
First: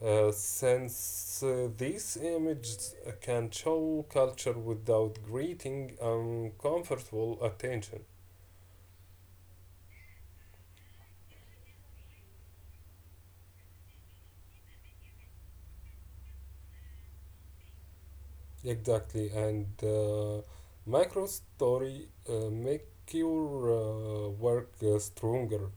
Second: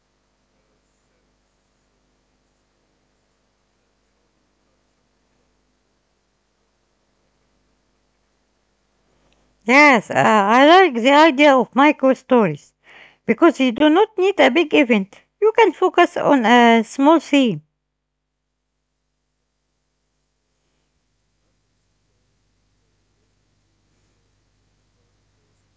Speaker 2: uh, since uh, these images can show culture without greeting uncomfortable attention.
Speaker 1: Yes, uh, I like the idea of micro stories because you do not need a big event. You can focus on a small theme.
Speaker 2: Exactly, and uh, micro story uh, make your uh, work uh, stronger,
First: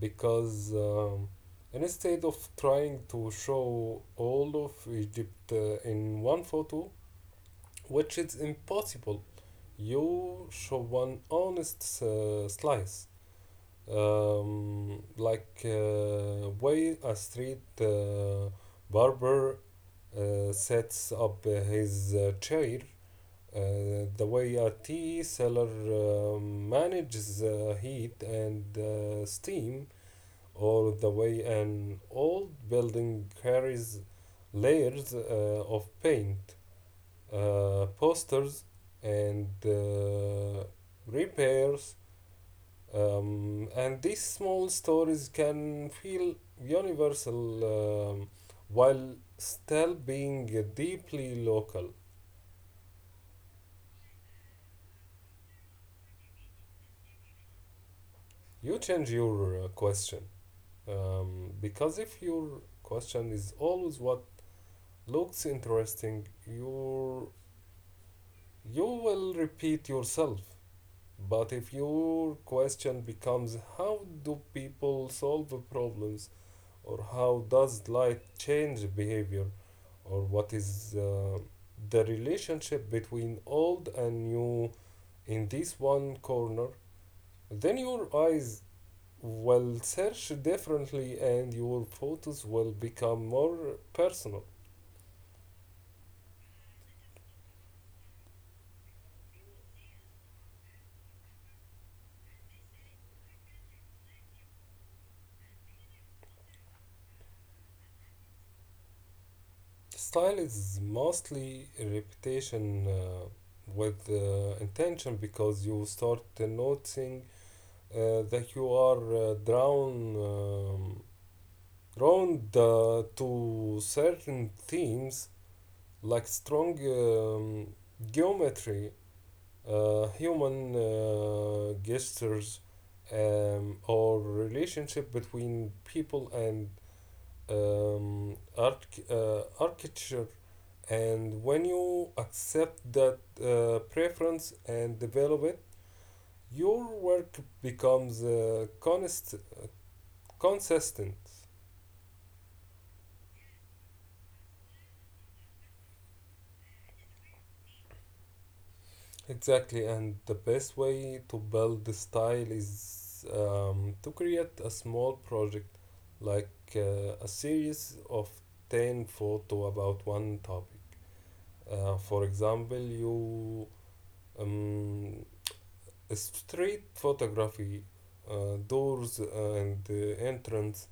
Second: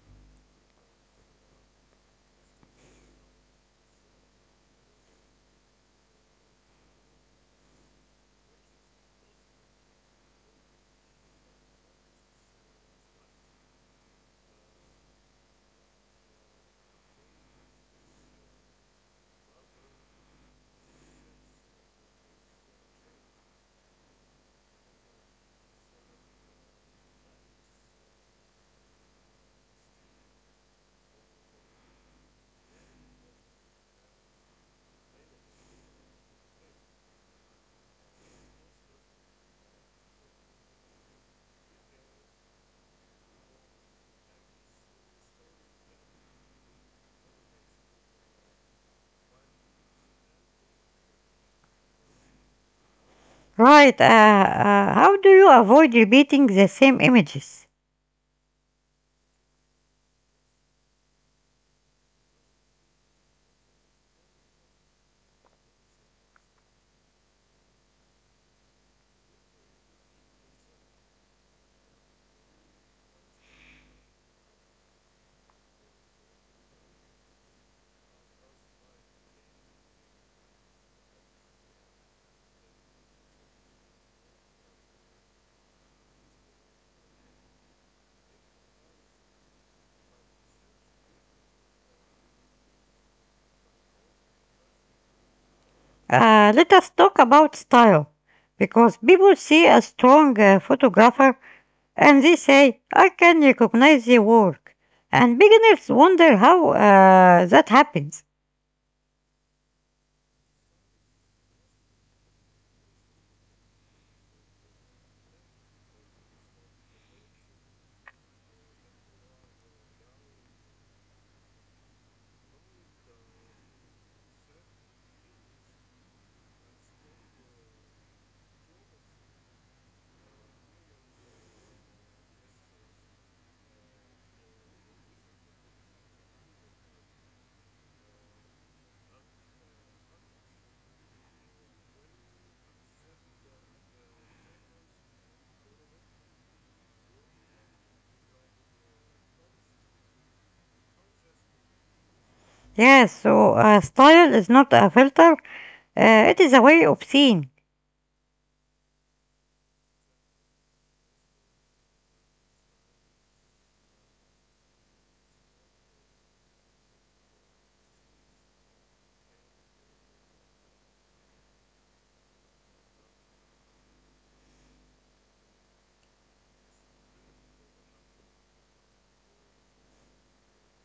Speaker 2: because um, instead of trying to show all of Egypt uh, in one photo, which is impossible, you show one honest uh, slice, um, like uh, way a street uh, barber uh, sets up his uh, chair, Uh, the way a tea seller uh, manages uh, heat and uh, steam all the way. An old building carries layers uh, of paint, uh, posters, and uh, repairs. Um, and these small stories can feel universal, um, while still being deeply local.
Speaker 1: Right. Uh, uh, how do you avoid repeating the same images?
Speaker 2: You change your uh, question, um, because if your question is always what looks interesting, your you will repeat yourself, but if your question becomes how do people solve problems, or how does light change behavior, or what is uh, the relationship between old and new in this one corner, then your eyes will search differently and your photos will become more personal.
Speaker 1: Uh, let us talk about style. Because people see a strong uh, photographer and they say, "I can recognize the work." And beginners wonder how uh, that happens.
Speaker 2: Style is mostly a reputation uh, with uh, intention, because you start uh, noticing uh, that you are uh, drawn um, drawn uh, to certain themes, like strong um, geometry, uh, human uh, gestures, um, or relationship between people and um, arch- uh, architecture. And when you accept that uh, preference and develop it, your work becomes uh, conist- uh, consistent.
Speaker 1: Yes, so uh, style is not a filter, uh, it is a way of seeing.
Speaker 2: Exactly, and the best way to build the style is um, to create a small project, like uh, a series of ten photo about one topic. Uh, for example, you um, street photography, uh, doors and uh, entrance,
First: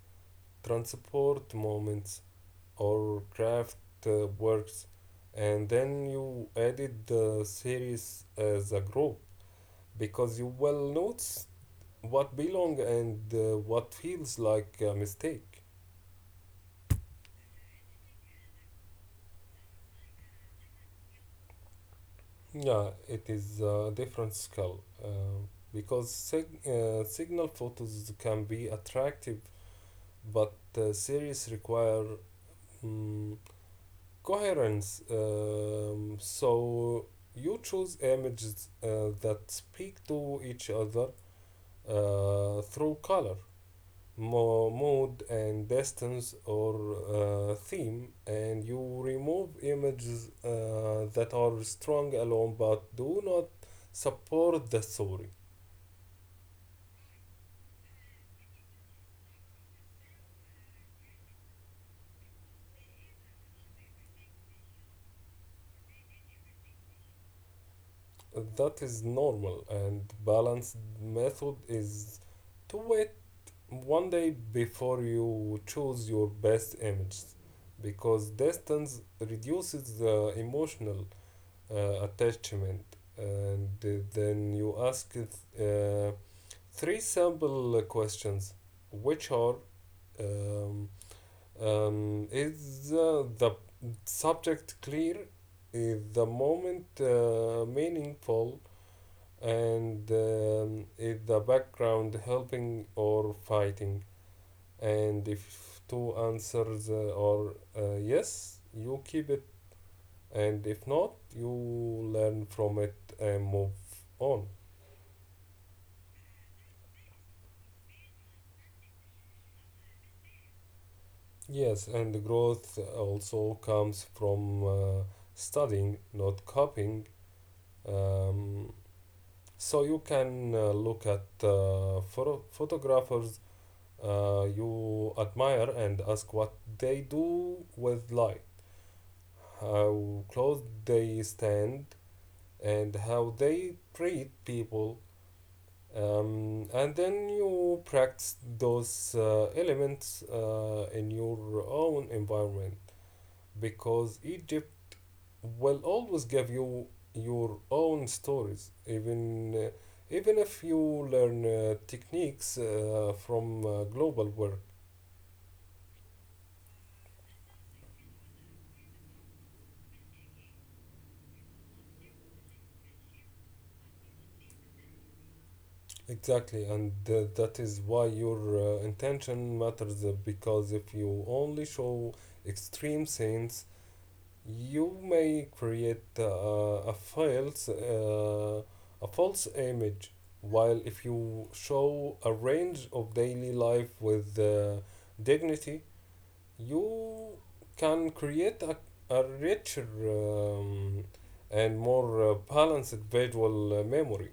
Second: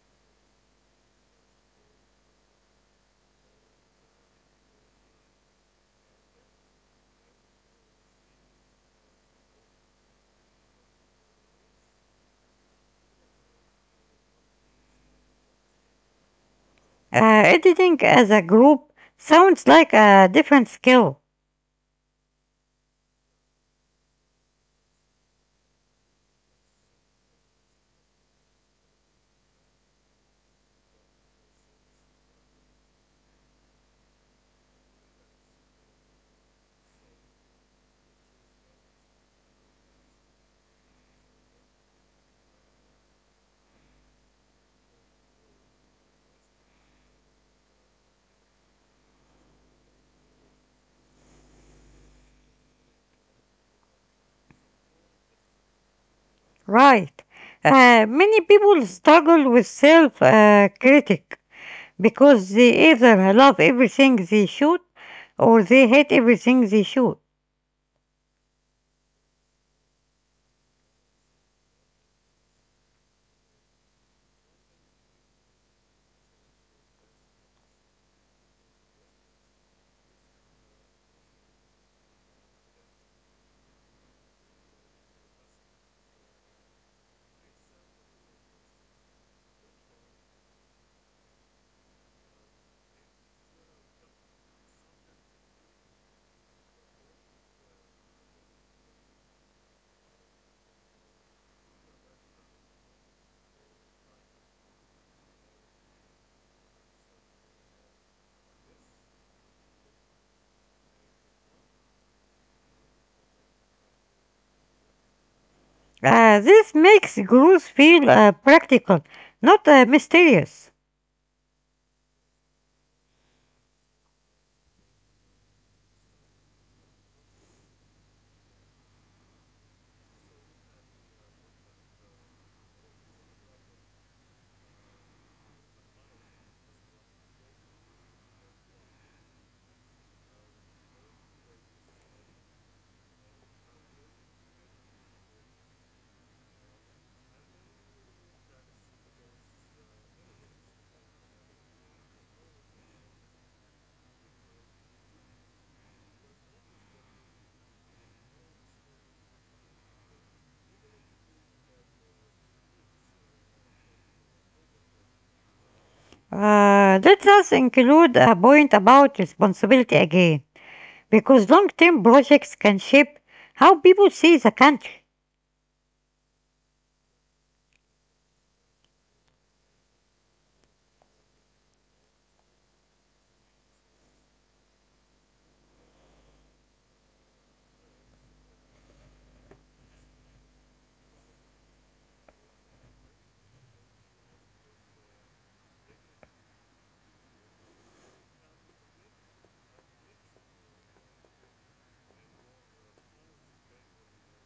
Speaker 2: transport moments, or craft uh, works, and then you added the series as a group, because you well notes what belong and uh, what feels like a mistake.
Speaker 1: Uh, editing as a group sounds like a different skill.
Speaker 2: Yeah, it is a different scale, uh, because sig- uh, signal photos can be attractive, but uh, series require mm coherence. Um, so you choose images uh, that speak to each other uh, through color, mo- mode, and distance or uh, theme, and you remove images uh, that are strong alone but do not support the story.
Speaker 1: Right. Uh, many people struggle with self uh, critic because they either love everything they shoot or they hate everything they shoot.
Speaker 2: That is normal, and balanced method is to wait one day before you choose your best image, because distance reduces the emotional uh, attachment. And uh, then you ask uh, three simple questions, which are um, um, is uh, the subject clear? Is the moment uh, meaningful? And um, is the background helping or fighting? And if two answers uh, are uh, yes, you keep it, and if not, you learn from it and move on.
Speaker 1: Uh, this makes growth feel uh, practical, not uh, mysterious.
Speaker 2: Yes, and the growth also comes from uh, studying, not copying. Um, so you can uh, look at uh, photo- photographers uh, you admire and ask what they do with light, how close they stand, and how they treat people. Um, and then you practice those uh, elements uh, in your own environment, because Egypt will always give you your own stories, even uh, even if you learn uh, techniques uh, from uh, global work.
Speaker 1: Uh, let us include a point about responsibility again, because long term projects can shape how people see the country.
Speaker 2: Exactly, and uh, that is why your uh, intention matters, uh, because if you only show extreme scenes, you may create uh, a false uh, a false image, while if you show a range of daily life with uh, dignity, you can create a, a richer, um, and more uh, balanced visual uh, memory,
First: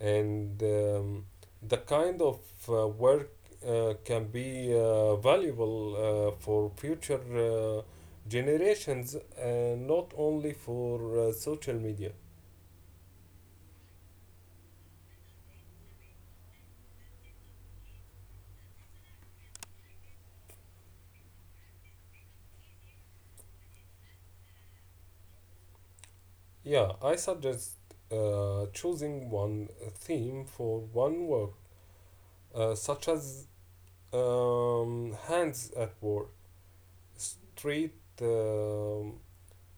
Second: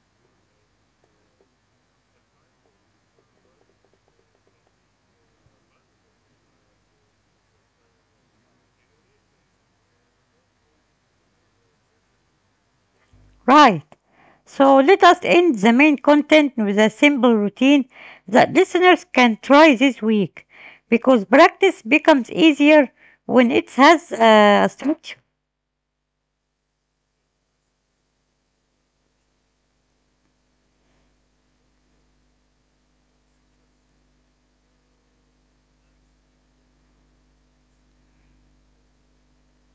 Speaker 2: and um, the kind of uh, work uh, can be uh, valuable uh, for future uh, generations, and not only for uh, social media.
Speaker 1: Right. So let us end the main content with a simple routine that listeners can try this week because practice becomes easier when it has uh, a structure
Speaker 2: Yeah, I suggest uh, choosing one theme for one work, uh, such as um, hands at work, street um,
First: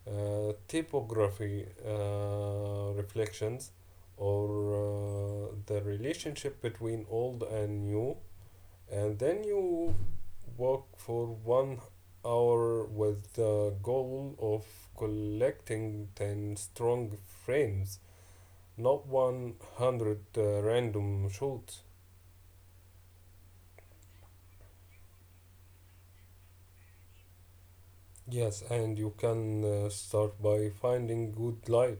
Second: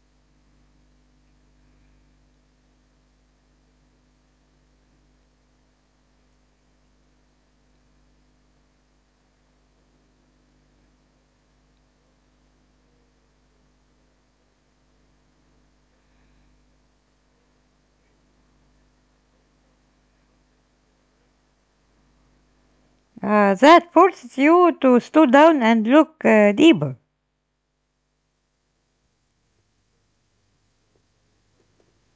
Speaker 2: uh, typography uh, reflections, or uh, the relationship between old and new, and then you walk for one hour with the goal of collecting ten strong frames, not one hundred uh, random shots.
Speaker 1: uh, that forces you to slow down and look uh, deeper.
Speaker 2: Yes, and you can uh, start by finding good light,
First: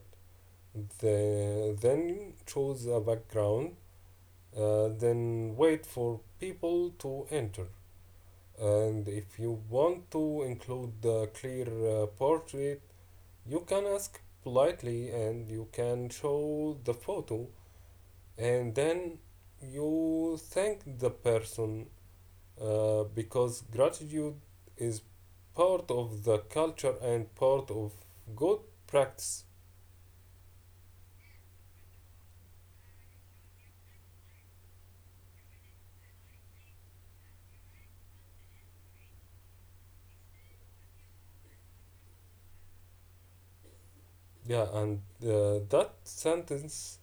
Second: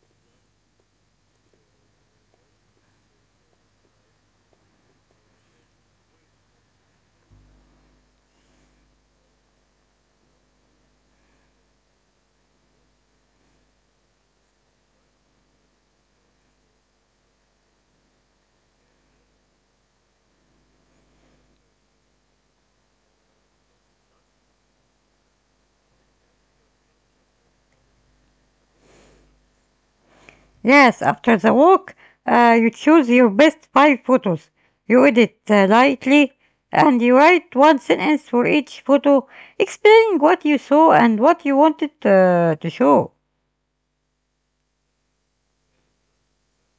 Speaker 2: the, then choose a background, uh, then wait for people to enter. And if you want to include the clear uh, portrait, you can ask politely and you can show the photo, and then you thank the person, uh, because gratitude is part of the culture and part of good practice.
Speaker 1: Yes, after the walk, uh, you choose your best five photos. You edit uh, lightly and you write one sentence for each photo explaining what you saw and what you wanted uh, to show.
Speaker 2: Yeah, and uh, that sentence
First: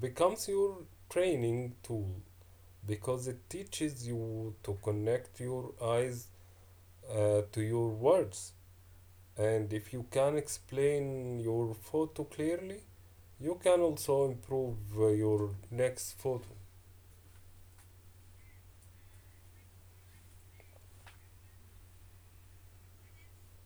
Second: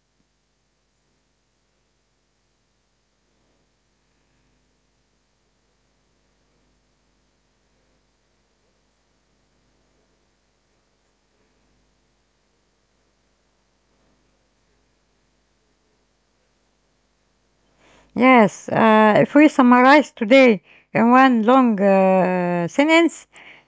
Speaker 2: becomes your training tool, because it teaches you to connect your eyes uh, to your words. And if you can explain your photo clearly, you can also improve uh, your next photo.
Speaker 1: Yes, uh, if we summarize today in one long uh, sentence,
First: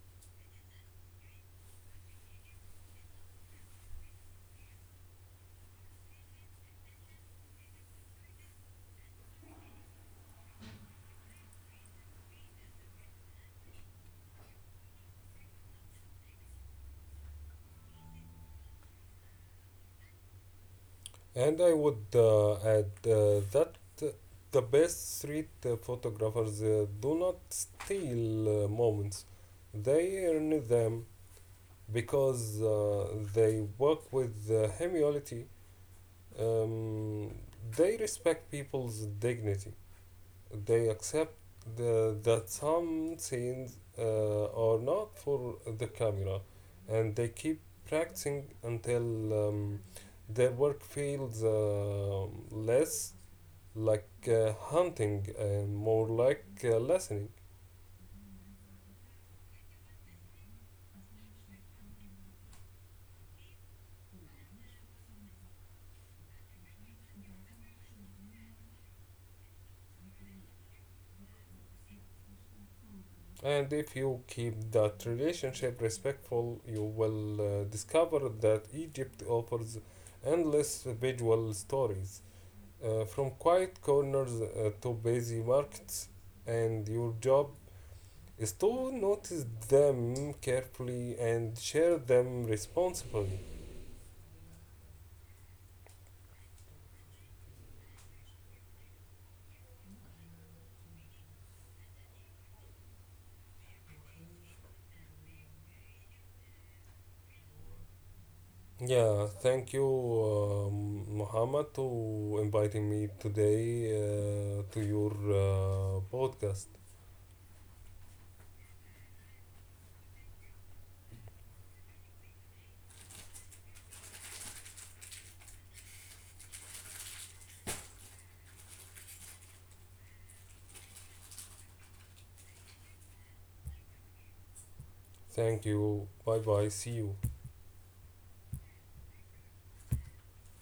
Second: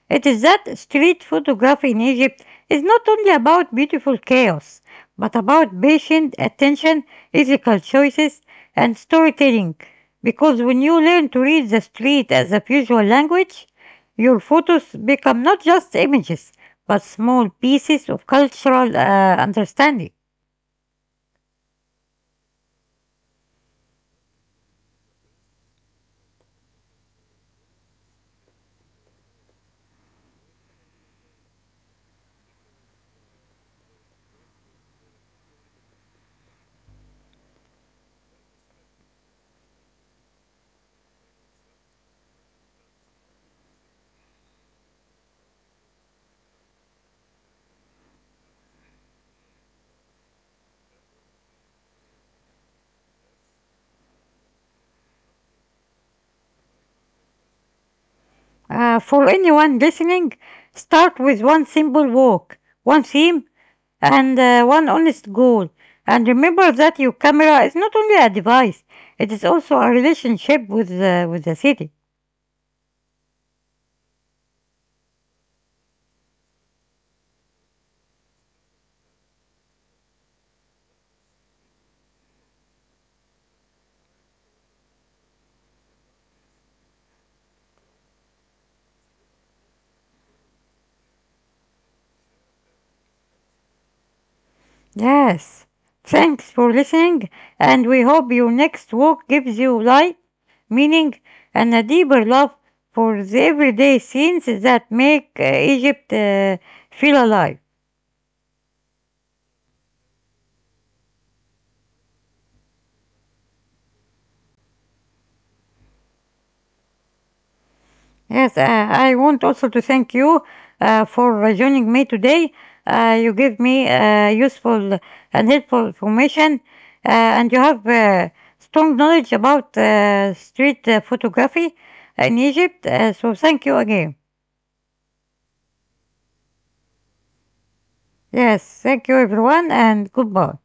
Speaker 1: it is that street photography in Egypt is not only about beautiful chaos, but about patient attention, ethical choices, and storytelling. Because when you learn to read the street as a visual language, your photos become not just images, but small pieces of cultural uh, understanding.
Speaker 2: And I would uh, add uh, that uh, the best street uh, photographers uh, do not steal uh, moments, they earn them, because uh, they work with uh, humility. Um, they respect people's dignity. They accept the, that some scenes uh, are not for the camera, and they keep practicing until um, their work feels uh, less like uh, hunting and more like uh, listening.
Speaker 1: Uh, for anyone listening, start with one simple walk, one theme, and uh, one honest goal. And remember that your camera is not only a device, it is also a relationship with, uh, with the city.
Speaker 2: And if you keep that relationship respectful, you will uh, discover that Egypt offers endless visual stories, uh, from quiet corners uh, to busy markets, and your job is to notice them carefully and share them responsibly.
Speaker 1: Yes. Thanks for listening, and we hope your next walk gives you light, meaning, and a deeper love for the everyday scenes that make uh, Egypt uh, feel alive.
Speaker 2: Yeah, thank you, um, Muhammad, to inviting me today uh, to your uh, podcast.
Speaker 1: Yes, uh, I want also to thank you uh, for uh, joining me today. Uh, you give me uh, useful and helpful information, uh, and you have uh, strong knowledge about uh, street uh, photography in Egypt. Uh, so, thank you again.
Speaker 2: Thank you. Bye bye. See you.
Speaker 1: Yes, thank you, everyone, and goodbye.